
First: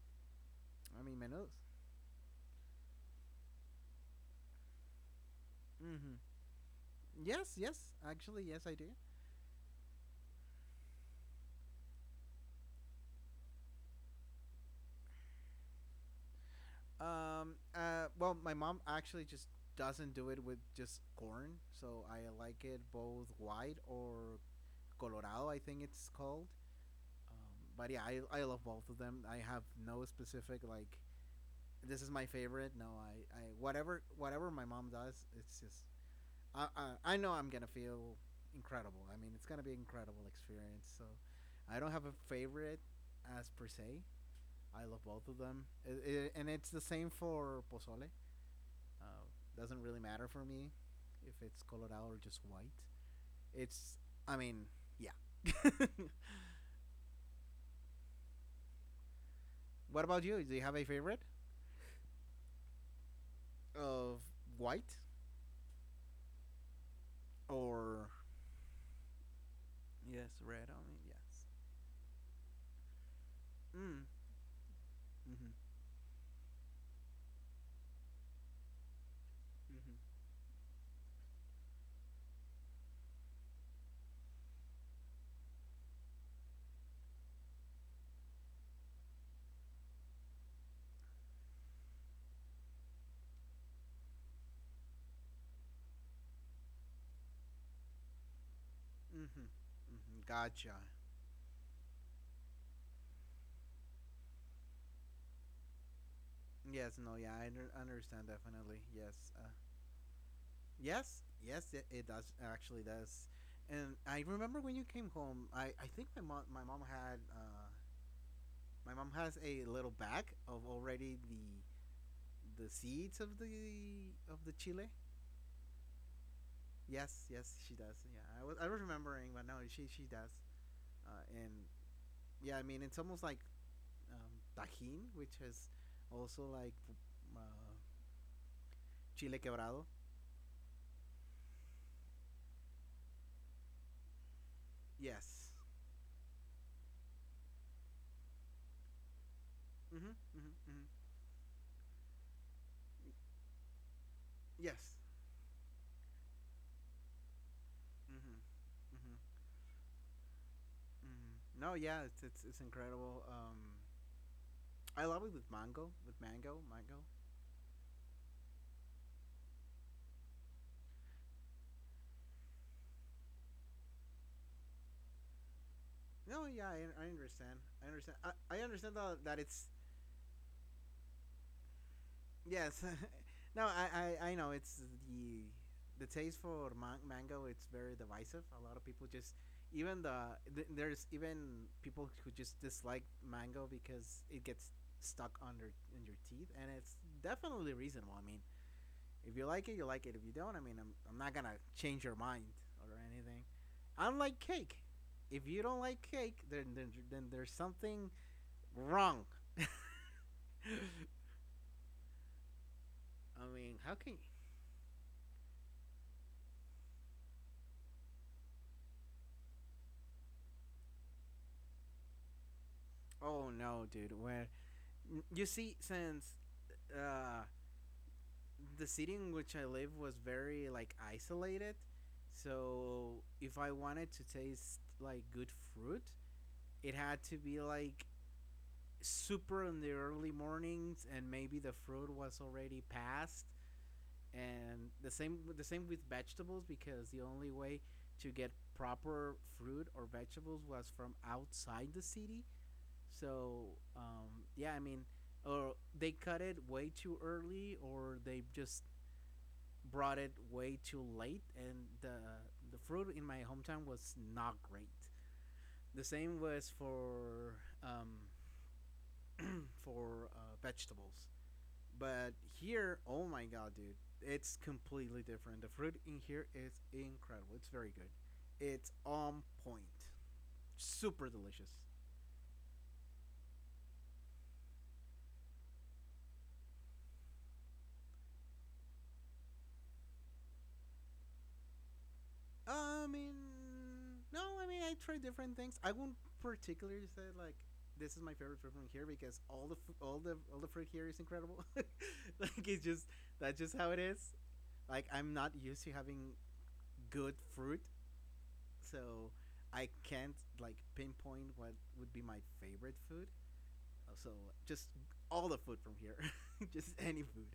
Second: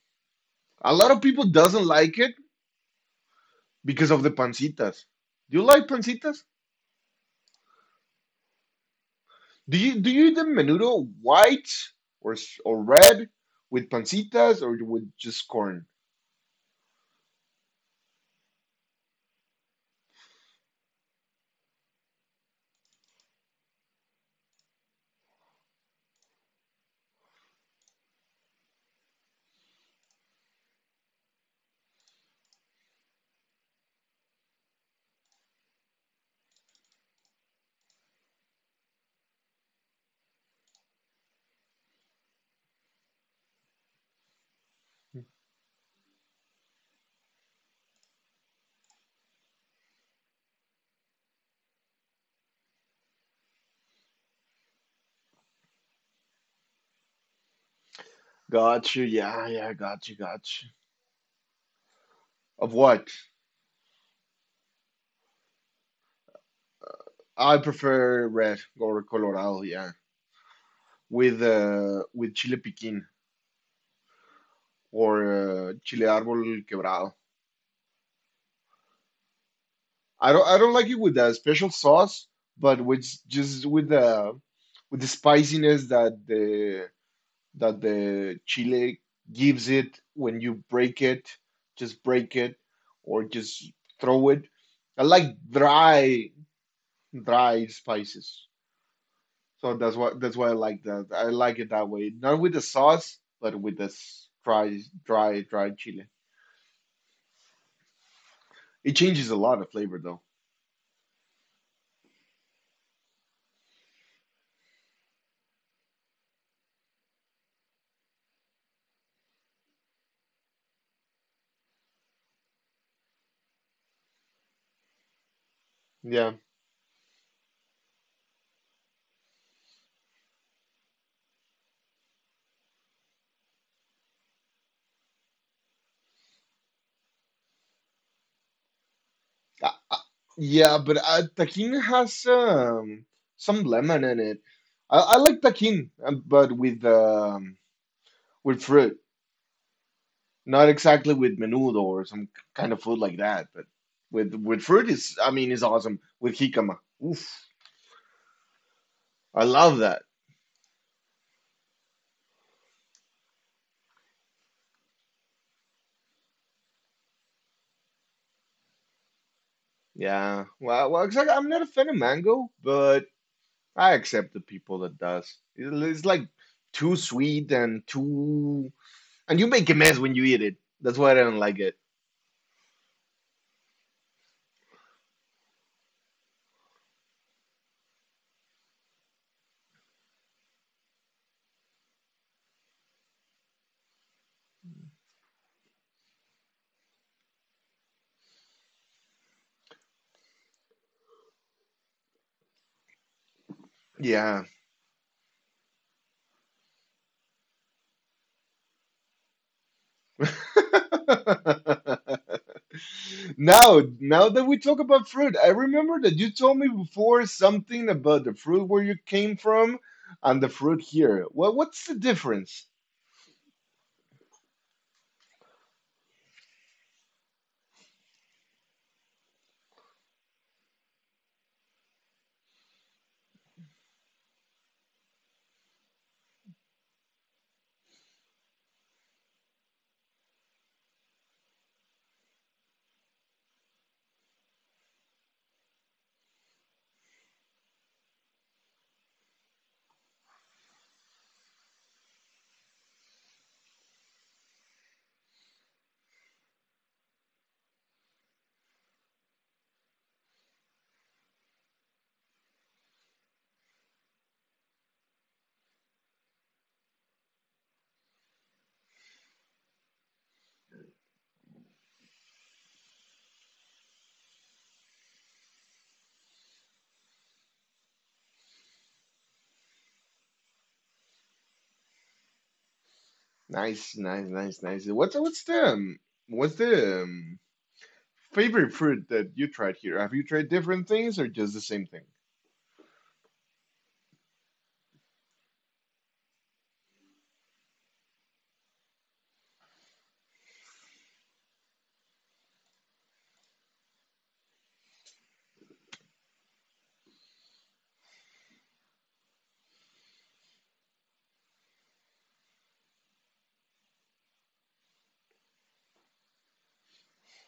Speaker 1: A
Speaker 2: I
Speaker 1: lot
Speaker 2: mean,
Speaker 1: of people
Speaker 2: menudos.
Speaker 1: doesn't like it because of the pancitas. Do you like
Speaker 2: Mm-hmm.
Speaker 1: pancitas?
Speaker 2: Yes, yes, actually, yes, I do.
Speaker 1: Do you eat the menudo white or or red with pancitas or with just corn?
Speaker 2: Well, my mom actually just doesn't do it with just corn, so I like it both white or colorado, I think it's called. Um, but yeah, I love both of them. I have no specific, like, this is my favorite. No, I whatever my mom does, it's just I know I'm gonna feel incredible. I mean, it's gonna be an incredible experience. So, I don't have a favorite as per se. I love both of them, and it's the same for pozole. Uh, doesn't really matter for me if it's colorado or just white. It's... I mean, yeah.
Speaker 1: Got you. Yeah, yeah,
Speaker 2: What
Speaker 1: got you,
Speaker 2: about you?
Speaker 1: got
Speaker 2: Do you
Speaker 1: you.
Speaker 2: have a favorite
Speaker 1: Of what?
Speaker 2: of white?
Speaker 1: I
Speaker 2: Or
Speaker 1: prefer red or colorado, yeah.
Speaker 2: yes, red. I mean, yes.
Speaker 1: With chile piquin
Speaker 2: Mm.
Speaker 1: or
Speaker 2: Mhm.
Speaker 1: chile árbol quebrado.
Speaker 2: Mhm.
Speaker 1: I don't like it with a special sauce, but with just with the spiciness that the chile gives it when you break it, just break it or just throw it. I like dry, dry spices.
Speaker 2: Mhm.
Speaker 1: So that's why
Speaker 2: Mhm.
Speaker 1: that's why I
Speaker 2: Gotcha.
Speaker 1: like that. I like it that way. Not with the sauce, but with this dry, dry, dry chile.
Speaker 2: Yes. No. Yeah. I understand, definitely.
Speaker 1: It
Speaker 2: Yes.
Speaker 1: changes a lot of flavor though.
Speaker 2: Yes. Yes. It does. Actually, does. And I remember when you came home. I think my mom had, my mom has a little bag of already the seeds of the chile.
Speaker 1: Yeah.
Speaker 2: Yes. Yes. She does. Yeah. I was remembering, but no. She does. And yeah, I mean, it's almost like, tajín, which is also like, uh, chile
Speaker 1: I,
Speaker 2: quebrado.
Speaker 1: I, yeah, but taquin has some lemon in it. I like
Speaker 2: Yes.
Speaker 1: taquin, but with fruit.
Speaker 2: Mm-hmm, mm-hmm,
Speaker 1: Not
Speaker 2: mm-hmm.
Speaker 1: exactly with menudo or some kind of food like that, but with fruit
Speaker 2: Yes.
Speaker 1: is I mean is awesome. With jicama. Oof.
Speaker 2: Mm-hmm, mm-hmm,
Speaker 1: I love that.
Speaker 2: mm-hmm. No, yeah, it's incredible. I love it with mango, mango.
Speaker 1: Yeah. Well, well, exactly. I'm not a fan of mango, but I accept the people that does. It- It's like
Speaker 2: No, yeah,
Speaker 1: too
Speaker 2: I
Speaker 1: sweet
Speaker 2: understand. I
Speaker 1: and
Speaker 2: understand. I
Speaker 1: too
Speaker 2: understand that,
Speaker 1: and you
Speaker 2: it's...
Speaker 1: make a mess when you eat it. That's why I don't like it.
Speaker 2: Yes. No, I know it's the the taste for mango. It's very divisive. A lot of people just, even the there's even people who just dislike mango because it gets stuck under in your teeth, and it's definitely reasonable. I mean, if you like it, you like it. If you don't, I mean, I'm not gonna change your mind or anything. Unlike
Speaker 1: Yeah.
Speaker 2: cake, if you don't like cake, then then there's something wrong. I mean,
Speaker 1: Now,
Speaker 2: how can?
Speaker 1: now that we talk about fruit, I remember that you told me before something about the fruit where you came from and the fruit here. Well, what's the difference?
Speaker 2: Oh no, dude. Where You see, since, uh, the city in which I live was very, like, isolated, so if I wanted to taste, like, good fruit, it had to be like super in the early mornings, and maybe the fruit was already past. And the same with vegetables, because the only way to get proper fruit or vegetables was from outside the city. So, yeah, I mean, or they cut it way too early, or they just brought it way too late, and the fruit in my hometown was not great. The same was for, um, vegetables, but here, oh my god, dude, it's completely different. The fruit in here is incredible. It's very good. It's on point. Super delicious.
Speaker 1: Nice, nice, nice, nice. What's what's the favorite fruit that you tried here? Have you tried different things or just the same thing?
Speaker 2: I mean, no, I mean, I try different things. I won't particularly say, like, this is my favorite fruit from here, because all the fruit here is incredible. like it's just That's just how it is. Like, I'm not used to having good fruit, so I can't, like, pinpoint what would be my favorite food. So, just all the food from here, just any food,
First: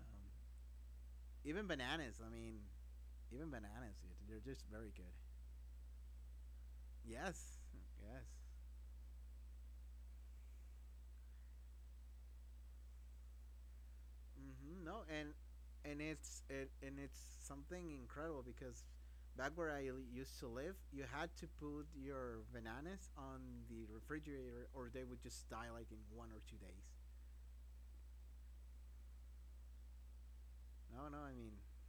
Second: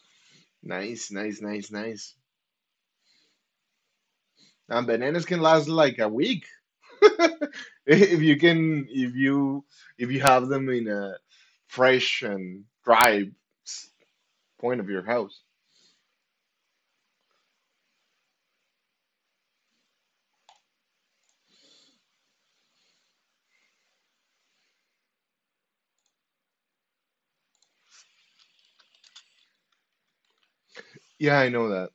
Speaker 2: um,
Speaker 1: Nice, nice, nice,
Speaker 2: even
Speaker 1: nice.
Speaker 2: bananas. I mean, even bananas, they're just
Speaker 1: And
Speaker 2: very good.
Speaker 1: bananas can last like a week
Speaker 2: Yes,
Speaker 1: if
Speaker 2: yes.
Speaker 1: you can if you if you have them in a fresh and dry s- point of
Speaker 2: Hmm.
Speaker 1: your
Speaker 2: No,
Speaker 1: house.
Speaker 2: and and it's something incredible because back where I used to live, you had to put your bananas on the refrigerator, or they would just die like in 1 or 2 days. No, no, I
Speaker 1: Yeah, I
Speaker 2: mean,
Speaker 1: know that.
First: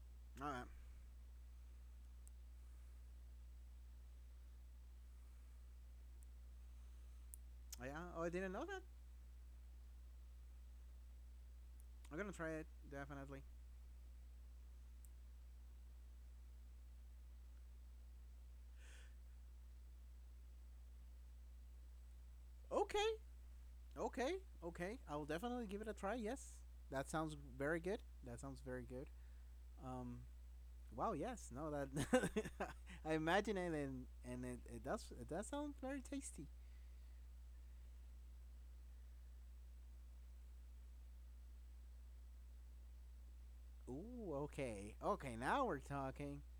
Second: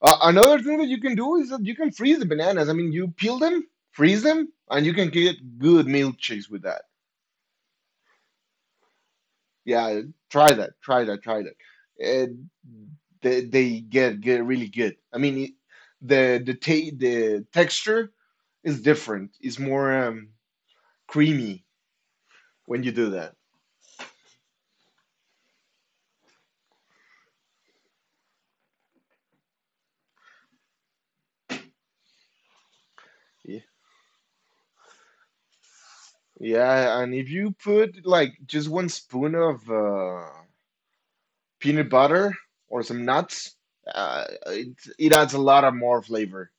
Speaker 1: Another
Speaker 2: uh,
Speaker 1: thing that you can do is that you can freeze the bananas. I mean, you peel them, freeze them, and you can get good milkshakes with that.
Speaker 2: yeah, oh, I didn't know that.
Speaker 1: Yeah, try that.
Speaker 2: I'm gonna
Speaker 1: Uh,
Speaker 2: try it definitely.
Speaker 1: they get really good. I mean, it- the texture is different. It's more creamy when you
Speaker 2: Okay,
Speaker 1: do that.
Speaker 2: okay, okay. I will definitely give it a try. Yes, that sounds very good. That sounds very good. Um, Wow. Yes. No. That I imagine
Speaker 1: Yeah,
Speaker 2: it, and it does sound very tasty.
Speaker 1: yeah, and if you put like just one spoon of peanut butter or some nuts,
Speaker 2: Ooh. Okay.
Speaker 1: it adds
Speaker 2: Okay.
Speaker 1: a lot
Speaker 2: Now
Speaker 1: of
Speaker 2: we're
Speaker 1: more
Speaker 2: talking.
Speaker 1: flavor.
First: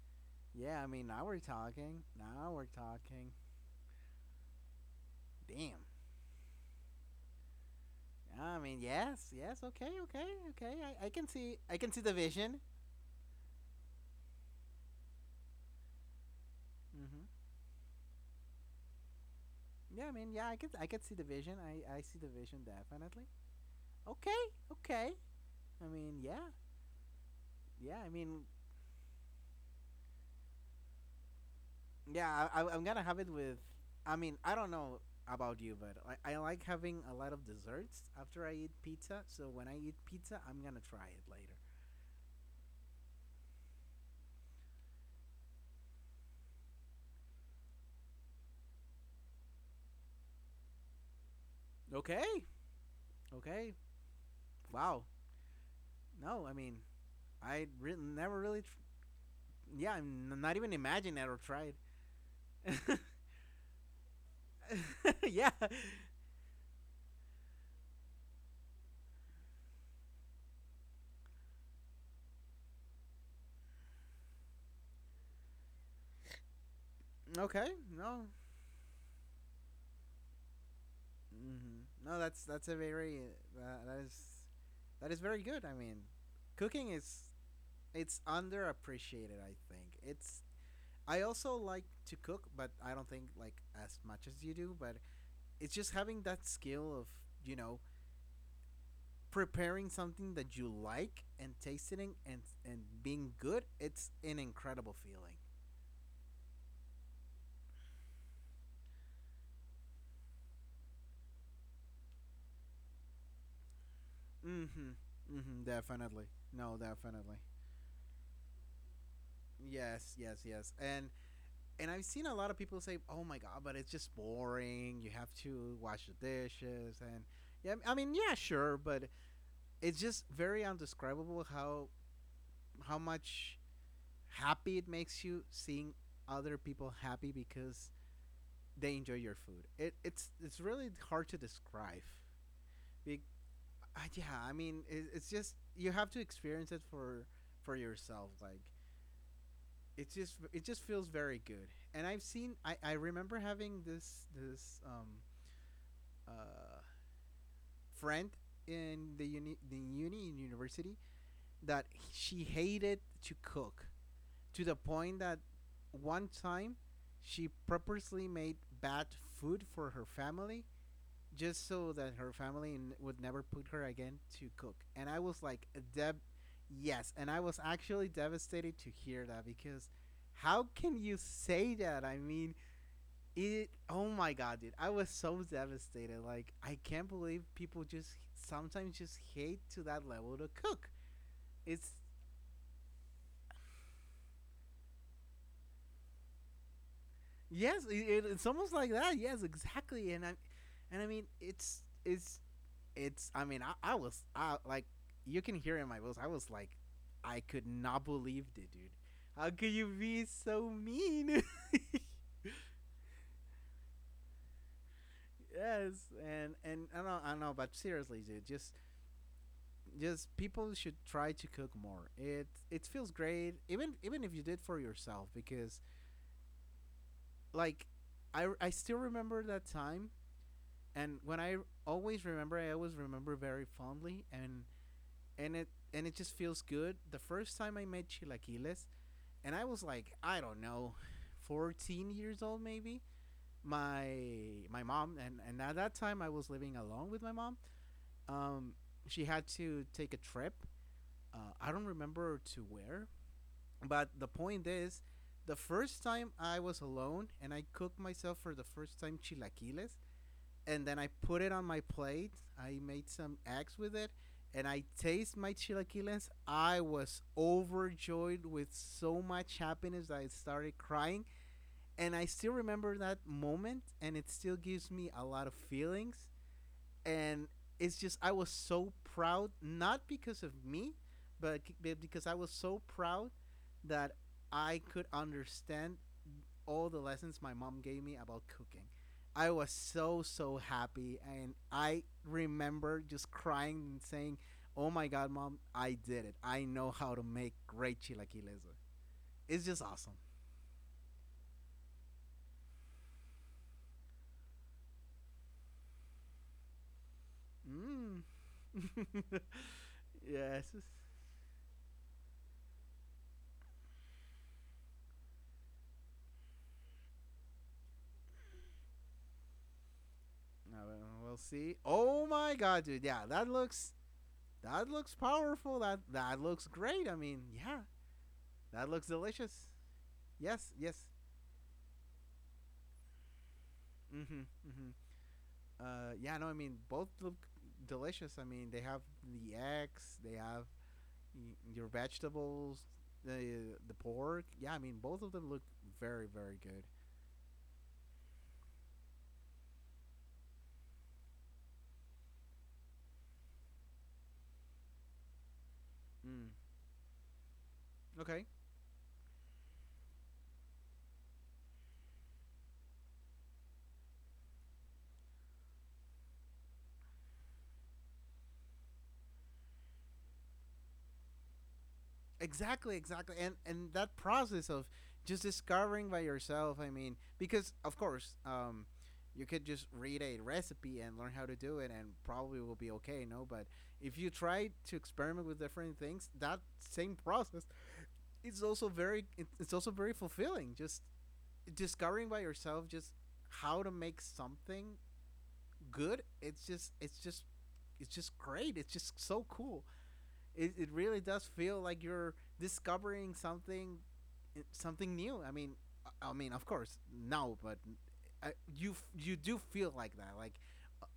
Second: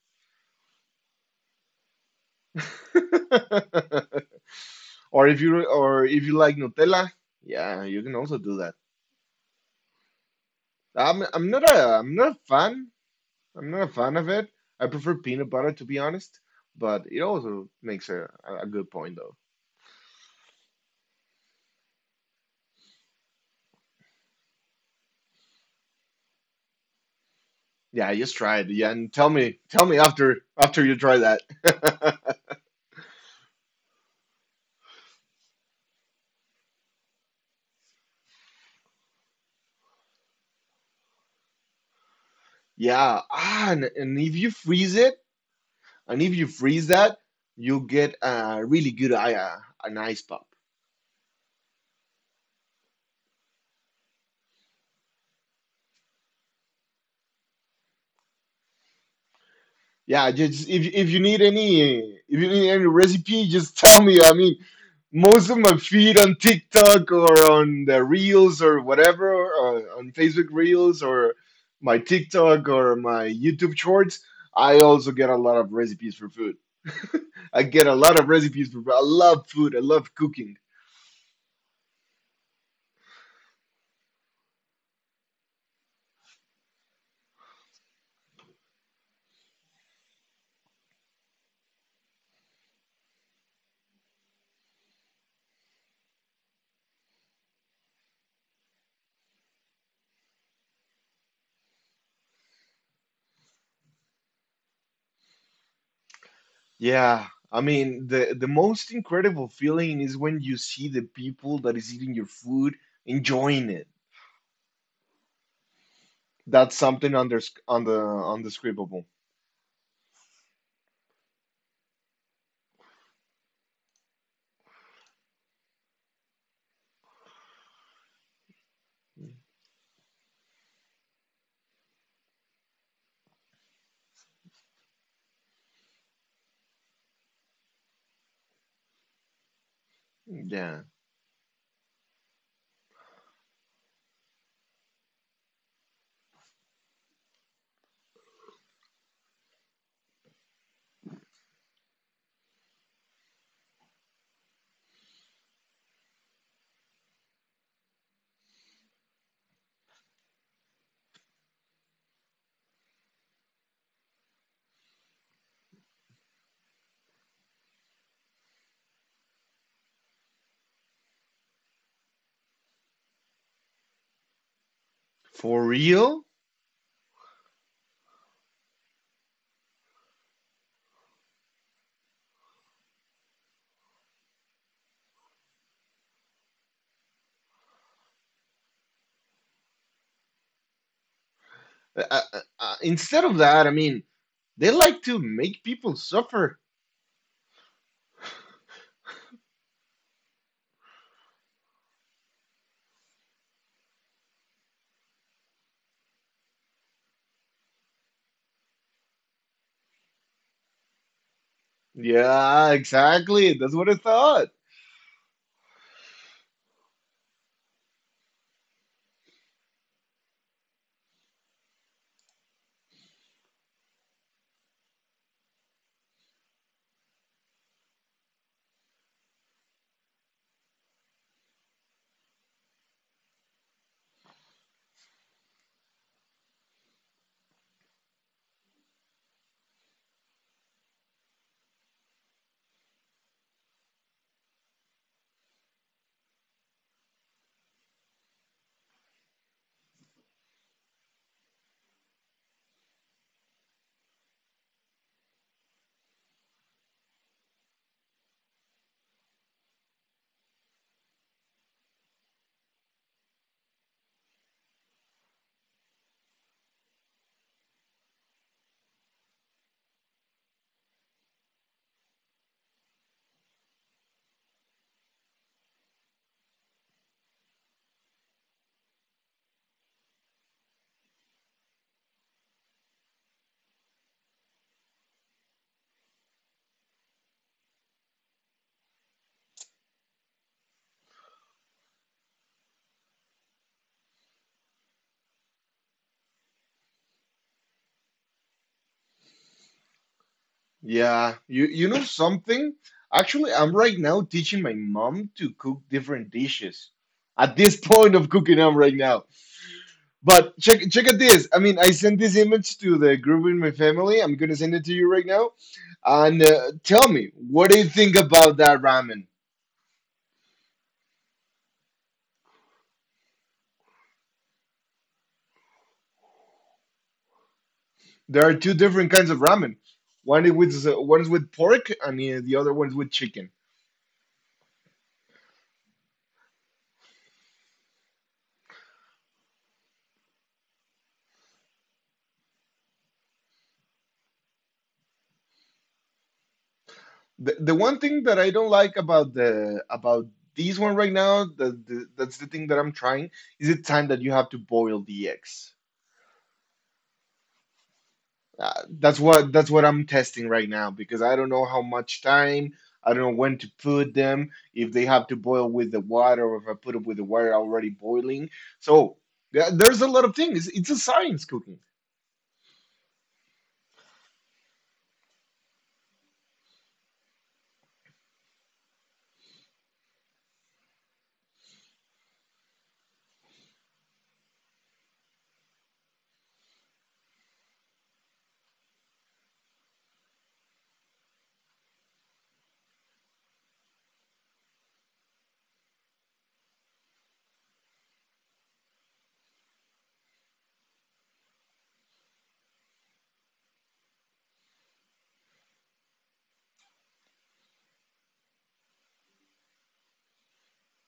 Speaker 2: Yeah. I mean, now we're talking. Now we're talking. Damn.
Speaker 1: or if you like Nutella, yeah, you can also do
Speaker 2: I
Speaker 1: that.
Speaker 2: mean, yes. Yes. Okay. Okay. Okay. I can see. I can see
Speaker 1: I'm
Speaker 2: the
Speaker 1: not a
Speaker 2: vision.
Speaker 1: fan. I'm not a fan of it. I prefer peanut butter to be honest, but it
Speaker 2: Mhm.
Speaker 1: also makes a good point though.
Speaker 2: Yeah. I mean, yeah. I could. I could see the vision. I see the vision definitely. Okay. Okay. I mean, yeah. Yeah. I
Speaker 1: Yeah, just
Speaker 2: mean,
Speaker 1: try it. Yeah, and tell me after after you try that.
Speaker 2: yeah, I'm gonna have it with. I mean, I don't know about you, but I like having a lot of desserts after I eat pizza. So when I eat pizza, I'm gonna try it later.
Speaker 1: Yeah, ah, and if you freeze it. And if you freeze that, you get a really good an ice pop.
Speaker 2: Okay. Okay. Wow. No, I mean, never really. Yeah, I'm
Speaker 1: Yeah,
Speaker 2: not
Speaker 1: just
Speaker 2: even
Speaker 1: if
Speaker 2: imagine
Speaker 1: you
Speaker 2: it or
Speaker 1: need
Speaker 2: tried.
Speaker 1: any if you need any recipe, just tell me. I mean,
Speaker 2: Yeah.
Speaker 1: most of my feed on TikTok or on the Reels or whatever, or on Facebook Reels or my TikTok or my YouTube Shorts, I also get a lot of recipes for food. I
Speaker 2: Okay.
Speaker 1: get a lot
Speaker 2: No.
Speaker 1: of recipes for food. I love food. I love cooking.
Speaker 2: No, that's a very, uh, that is that is very good. I mean, cooking is it's underappreciated. I think it's I also like to cook, but I don't think like as much as you do. But it's just having that skill of you know preparing something that you like and tasting it and being good. It's an incredible feeling.
Speaker 1: Yeah, I mean the most incredible feeling is when you see the people that is eating your food enjoying it.
Speaker 2: Mm-hmm. Mm-hmm. Definitely. No,
Speaker 1: That's something
Speaker 2: definitely.
Speaker 1: under on the undescribable.
Speaker 2: Yes, yes, yes. And I've seen a lot of people say, "Oh my God, but it's just boring. You have to wash the dishes." And yeah, I mean, yeah, sure, but it's just very undescribable how much happy it makes you seeing other people happy because they enjoy your food. It's
Speaker 1: Yeah,
Speaker 2: really hard to describe. Be- yeah, I mean, it's just you have to experience it for yourself. Like, it just feels very good. And I've seen I remember having this uh friend in the university that she hated to cook, to the point that one time she purposely made bad food for her family just so that her family would never put her again to cook. And I was
Speaker 1: for
Speaker 2: like, Deb,
Speaker 1: real.
Speaker 2: yes. And I was actually devastated to hear that because how can you say that? I mean, oh my God, dude. I was so devastated. Like, I can't believe people just sometimes just hate to that level to cook. It's
Speaker 1: Instead of that, I mean, they like to make people suffer.
Speaker 2: Yes, it's almost like that. Yes, exactly. And I mean, it's it's. I mean, I like you can hear in my voice. I was like, I could not believe it, dude. How could you be so mean?
Speaker 1: Yeah, exactly. That's what I thought.
Speaker 2: Yes, and I know, but seriously, dude, just people should try to cook more. It feels great, even if you did for yourself, because like I still remember that time, and when I always remember very fondly, and it and it just feels good. The first time I made chilaquiles, and I was like, I don't know, 14 years old maybe. My my mom, and at that time I was living alone with my mom. Um, she had to take a trip. I don't remember to where, but the point is, the first time I was alone and I cooked myself for the first time chilaquiles, and then I put it on my plate. I made some eggs with it, and I taste my chilaquiles. I was overjoyed with so much happiness that I started crying, and I still remember that moment, and it still gives me a lot of feelings. And it's just I was so proud, not because of me, but because I was so proud that I could understand all the lessons my mom gave me about cooking. I was so so happy, and I remember just crying and saying, "Oh my God, mom! I did it! I know how to make great chilaquiles. It's just awesome."
Speaker 1: Yeah, you know something? Actually, I'm right now teaching my mom to cook different dishes. At this point
Speaker 2: Mm.
Speaker 1: of cooking, I'm right now. But
Speaker 2: Yes.
Speaker 1: check out this. I mean, I sent this image to the group in my family. I'm gonna send it to you right now. And tell me, what do you think about that ramen?
Speaker 2: We'll see. Oh my God, dude! Yeah, that looks powerful. That looks great. I mean, yeah,
Speaker 1: There are two
Speaker 2: that looks
Speaker 1: different kinds of
Speaker 2: delicious.
Speaker 1: ramen. One is
Speaker 2: Yes,
Speaker 1: with
Speaker 2: yes.
Speaker 1: one is with pork, and the other one is with chicken.
Speaker 2: Mm-hmm. Mm-hmm. Yeah, no, I mean both look delicious. I mean they have the eggs, they have your vegetables, the pork. Yeah, I mean both of them look very very good.
Speaker 1: The one thing that I don't like about the about these one right now, the, that's the thing that I'm trying, is the time that you have to boil the eggs.
Speaker 2: Mm, okay,
Speaker 1: Uh, that's what I'm testing right now because I don't know how much time, I don't know when to put them, if they have to boil with the water or if I put them with the water already boiling. So yeah, there's a lot of things. It's a science cooking.
Speaker 2: exactly, exactly, and that process of just discovering by yourself. I mean, because of course. You could just read a recipe and learn how to do it and probably will be okay, no, but if you try to experiment with different things, that same process, it's also very it's also very fulfilling, just discovering by yourself, just how to make something good. It's just great. It's just so cool. It really does feel like you're discovering something, something new. I mean of course, no, but you do feel like that, like,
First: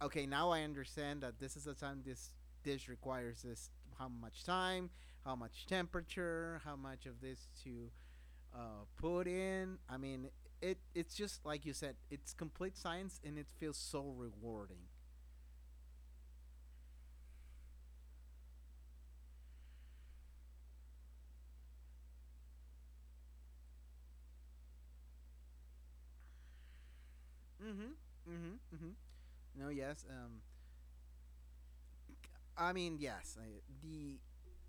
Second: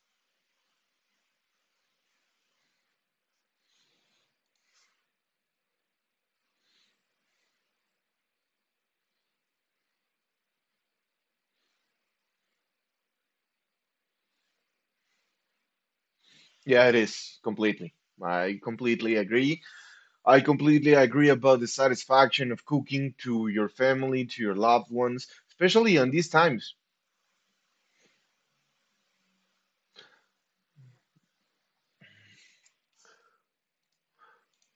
Speaker 2: okay, now I understand that this is the time this dish requires, this, how much time, how much temperature, how much of this to put in. I mean, it's just like you said, it's complete science and it feels so rewarding.
Speaker 1: Yeah, it is completely. I completely agree. I completely agree about the satisfaction of cooking to your family, to your loved ones, especially on these times.
Speaker 2: Mhm. Mhm. Mhm. No, yes. I mean, yes. The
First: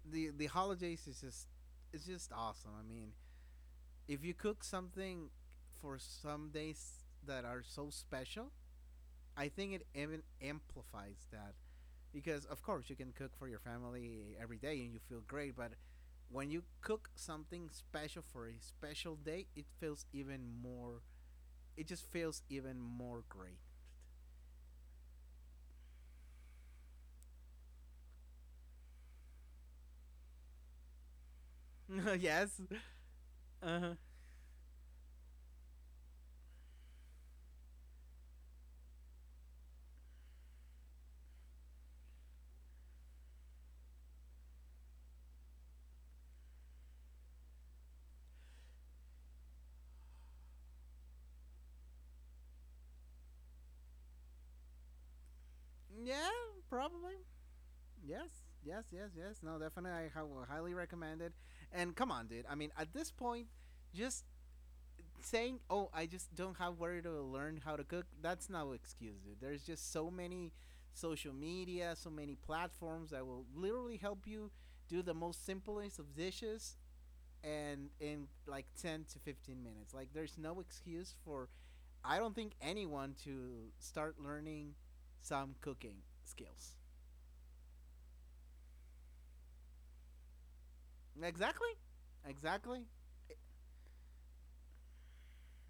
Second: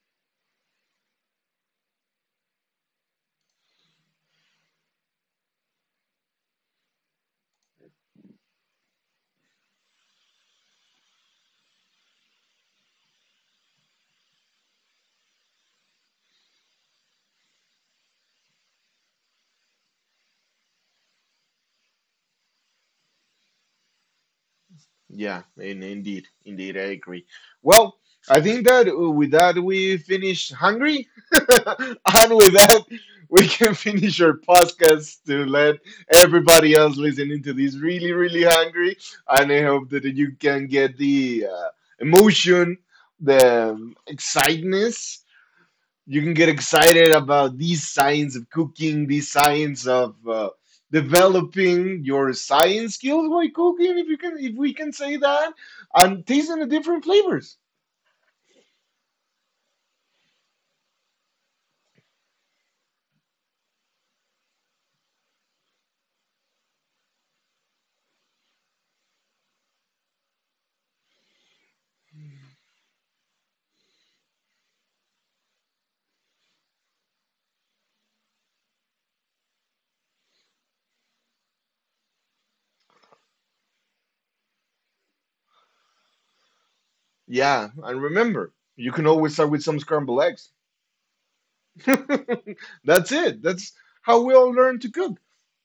Speaker 2: the the holidays, is just it's just awesome. I mean, if you cook something for some days that are so special, I think it even amplifies that, because of course you can cook for your family every day and you feel great, but when you cook something special for a special day, it just feels even more great.
Speaker 1: Yeah, and indeed, indeed, I agree. Well, I think that with that we finish hungry, and
Speaker 2: Yes.
Speaker 1: with that we can
Speaker 2: Uh-huh.
Speaker 1: finish our podcast to let everybody else listening to this really, really hungry. And I hope that you can get the emotion, the excitement, you can get excited about these signs of cooking, these signs of developing your science skills while cooking, if you can, if we can say that, and
Speaker 2: Yeah,
Speaker 1: tasting the different
Speaker 2: probably.
Speaker 1: flavors.
Speaker 2: Yes, yes, yes, yes, no, definitely. Highly recommend it. And come on, dude, I mean, at this point, just saying, "Oh, I just don't have where to learn how to cook," that's no excuse, dude. There's just so many social media, so many platforms that will literally help you do the most simplest of dishes, and in like 10 to 15 minutes. Like, there's no excuse for I don't think anyone to start learning some cooking skills.
Speaker 1: Yeah, and remember, you can always start with some scrambled eggs.
Speaker 2: Exactly. Exactly.
Speaker 1: That's it. That's how we all learn to cook.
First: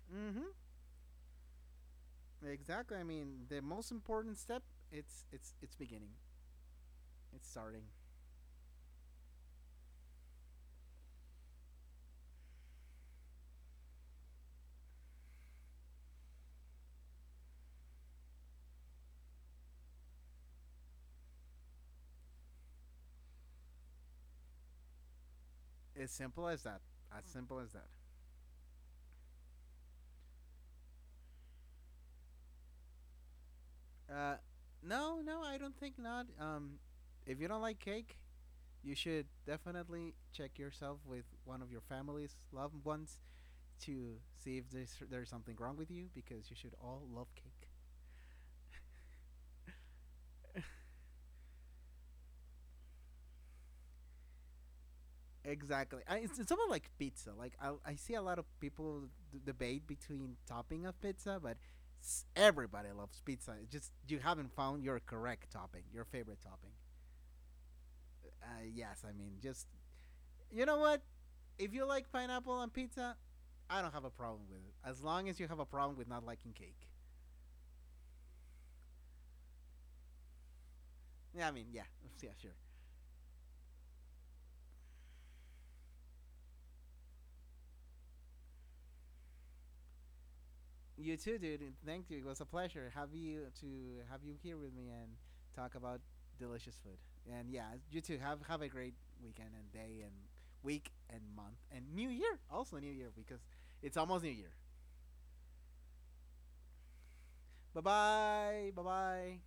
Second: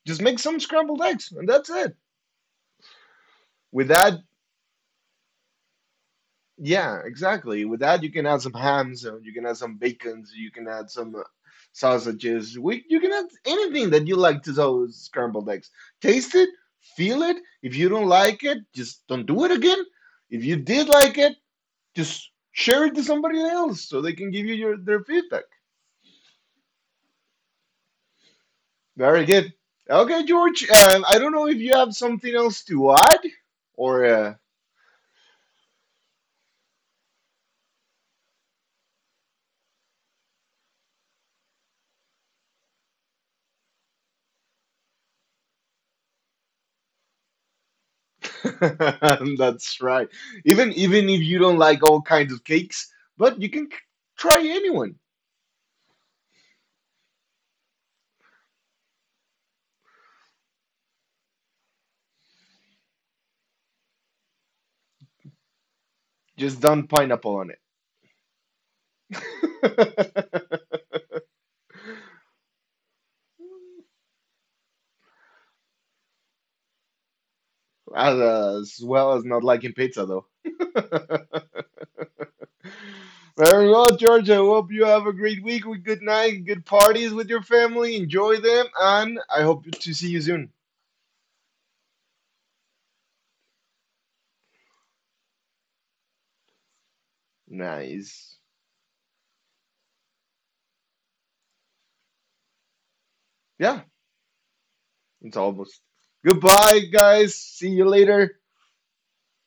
Speaker 1: Just make
Speaker 2: Mhm.
Speaker 1: some scrambled eggs, and that's it.
Speaker 2: Exactly. I mean, the
Speaker 1: With
Speaker 2: most
Speaker 1: that,
Speaker 2: important step, it's beginning.
Speaker 1: yeah,
Speaker 2: It's
Speaker 1: exactly. With
Speaker 2: starting.
Speaker 1: that, you can add some hams, you can add some bacons, you can add some sausages. We, you can add anything that you like to those scrambled eggs. Taste it, feel it. If you don't like it, just don't do it again. If you did like it, just share it to somebody else so they can give you your their feedback.
Speaker 2: As simple as that. As simple as that.
Speaker 1: Very good. Okay, George. I don't know if you have something else to add or.
Speaker 2: Uh, no, no, I don't think not. If you don't like cake, you should definitely check yourself with one of your family's loved ones to see if there's something wrong with you, because you should all love cake.
Speaker 1: That's right. Even even if you don't like all kinds of cakes, but you can try anyone.
Speaker 2: Exactly. It's almost like pizza. Like, I see a lot of people debate between topping of pizza, but everybody loves pizza. It's just you haven't found your correct topping, your favorite
Speaker 1: Just
Speaker 2: topping.
Speaker 1: don't pineapple on it.
Speaker 2: Uh, yes, I mean, just, you know what? If you like pineapple on pizza, I don't have a problem with it. As long as you have a problem with not liking cake.
Speaker 1: As well as not liking pizza, though.
Speaker 2: Yeah, I mean, yeah, yeah, sure.
Speaker 1: Very well, George. I hope you have a great week with good night, good parties with your family. Enjoy them, and I hope to see you soon.
Speaker 2: You too, dude. Thank you. It was a pleasure have you here with me and talk about delicious food. And yeah, you too. Have
Speaker 1: Nice.
Speaker 2: have a great weekend and day and week and month and new year. Also new year because
Speaker 1: Yeah,
Speaker 2: it's almost new year.
Speaker 1: it's almost. Goodbye, guys. See
Speaker 2: Bye
Speaker 1: you later.
Speaker 2: bye. Bye bye.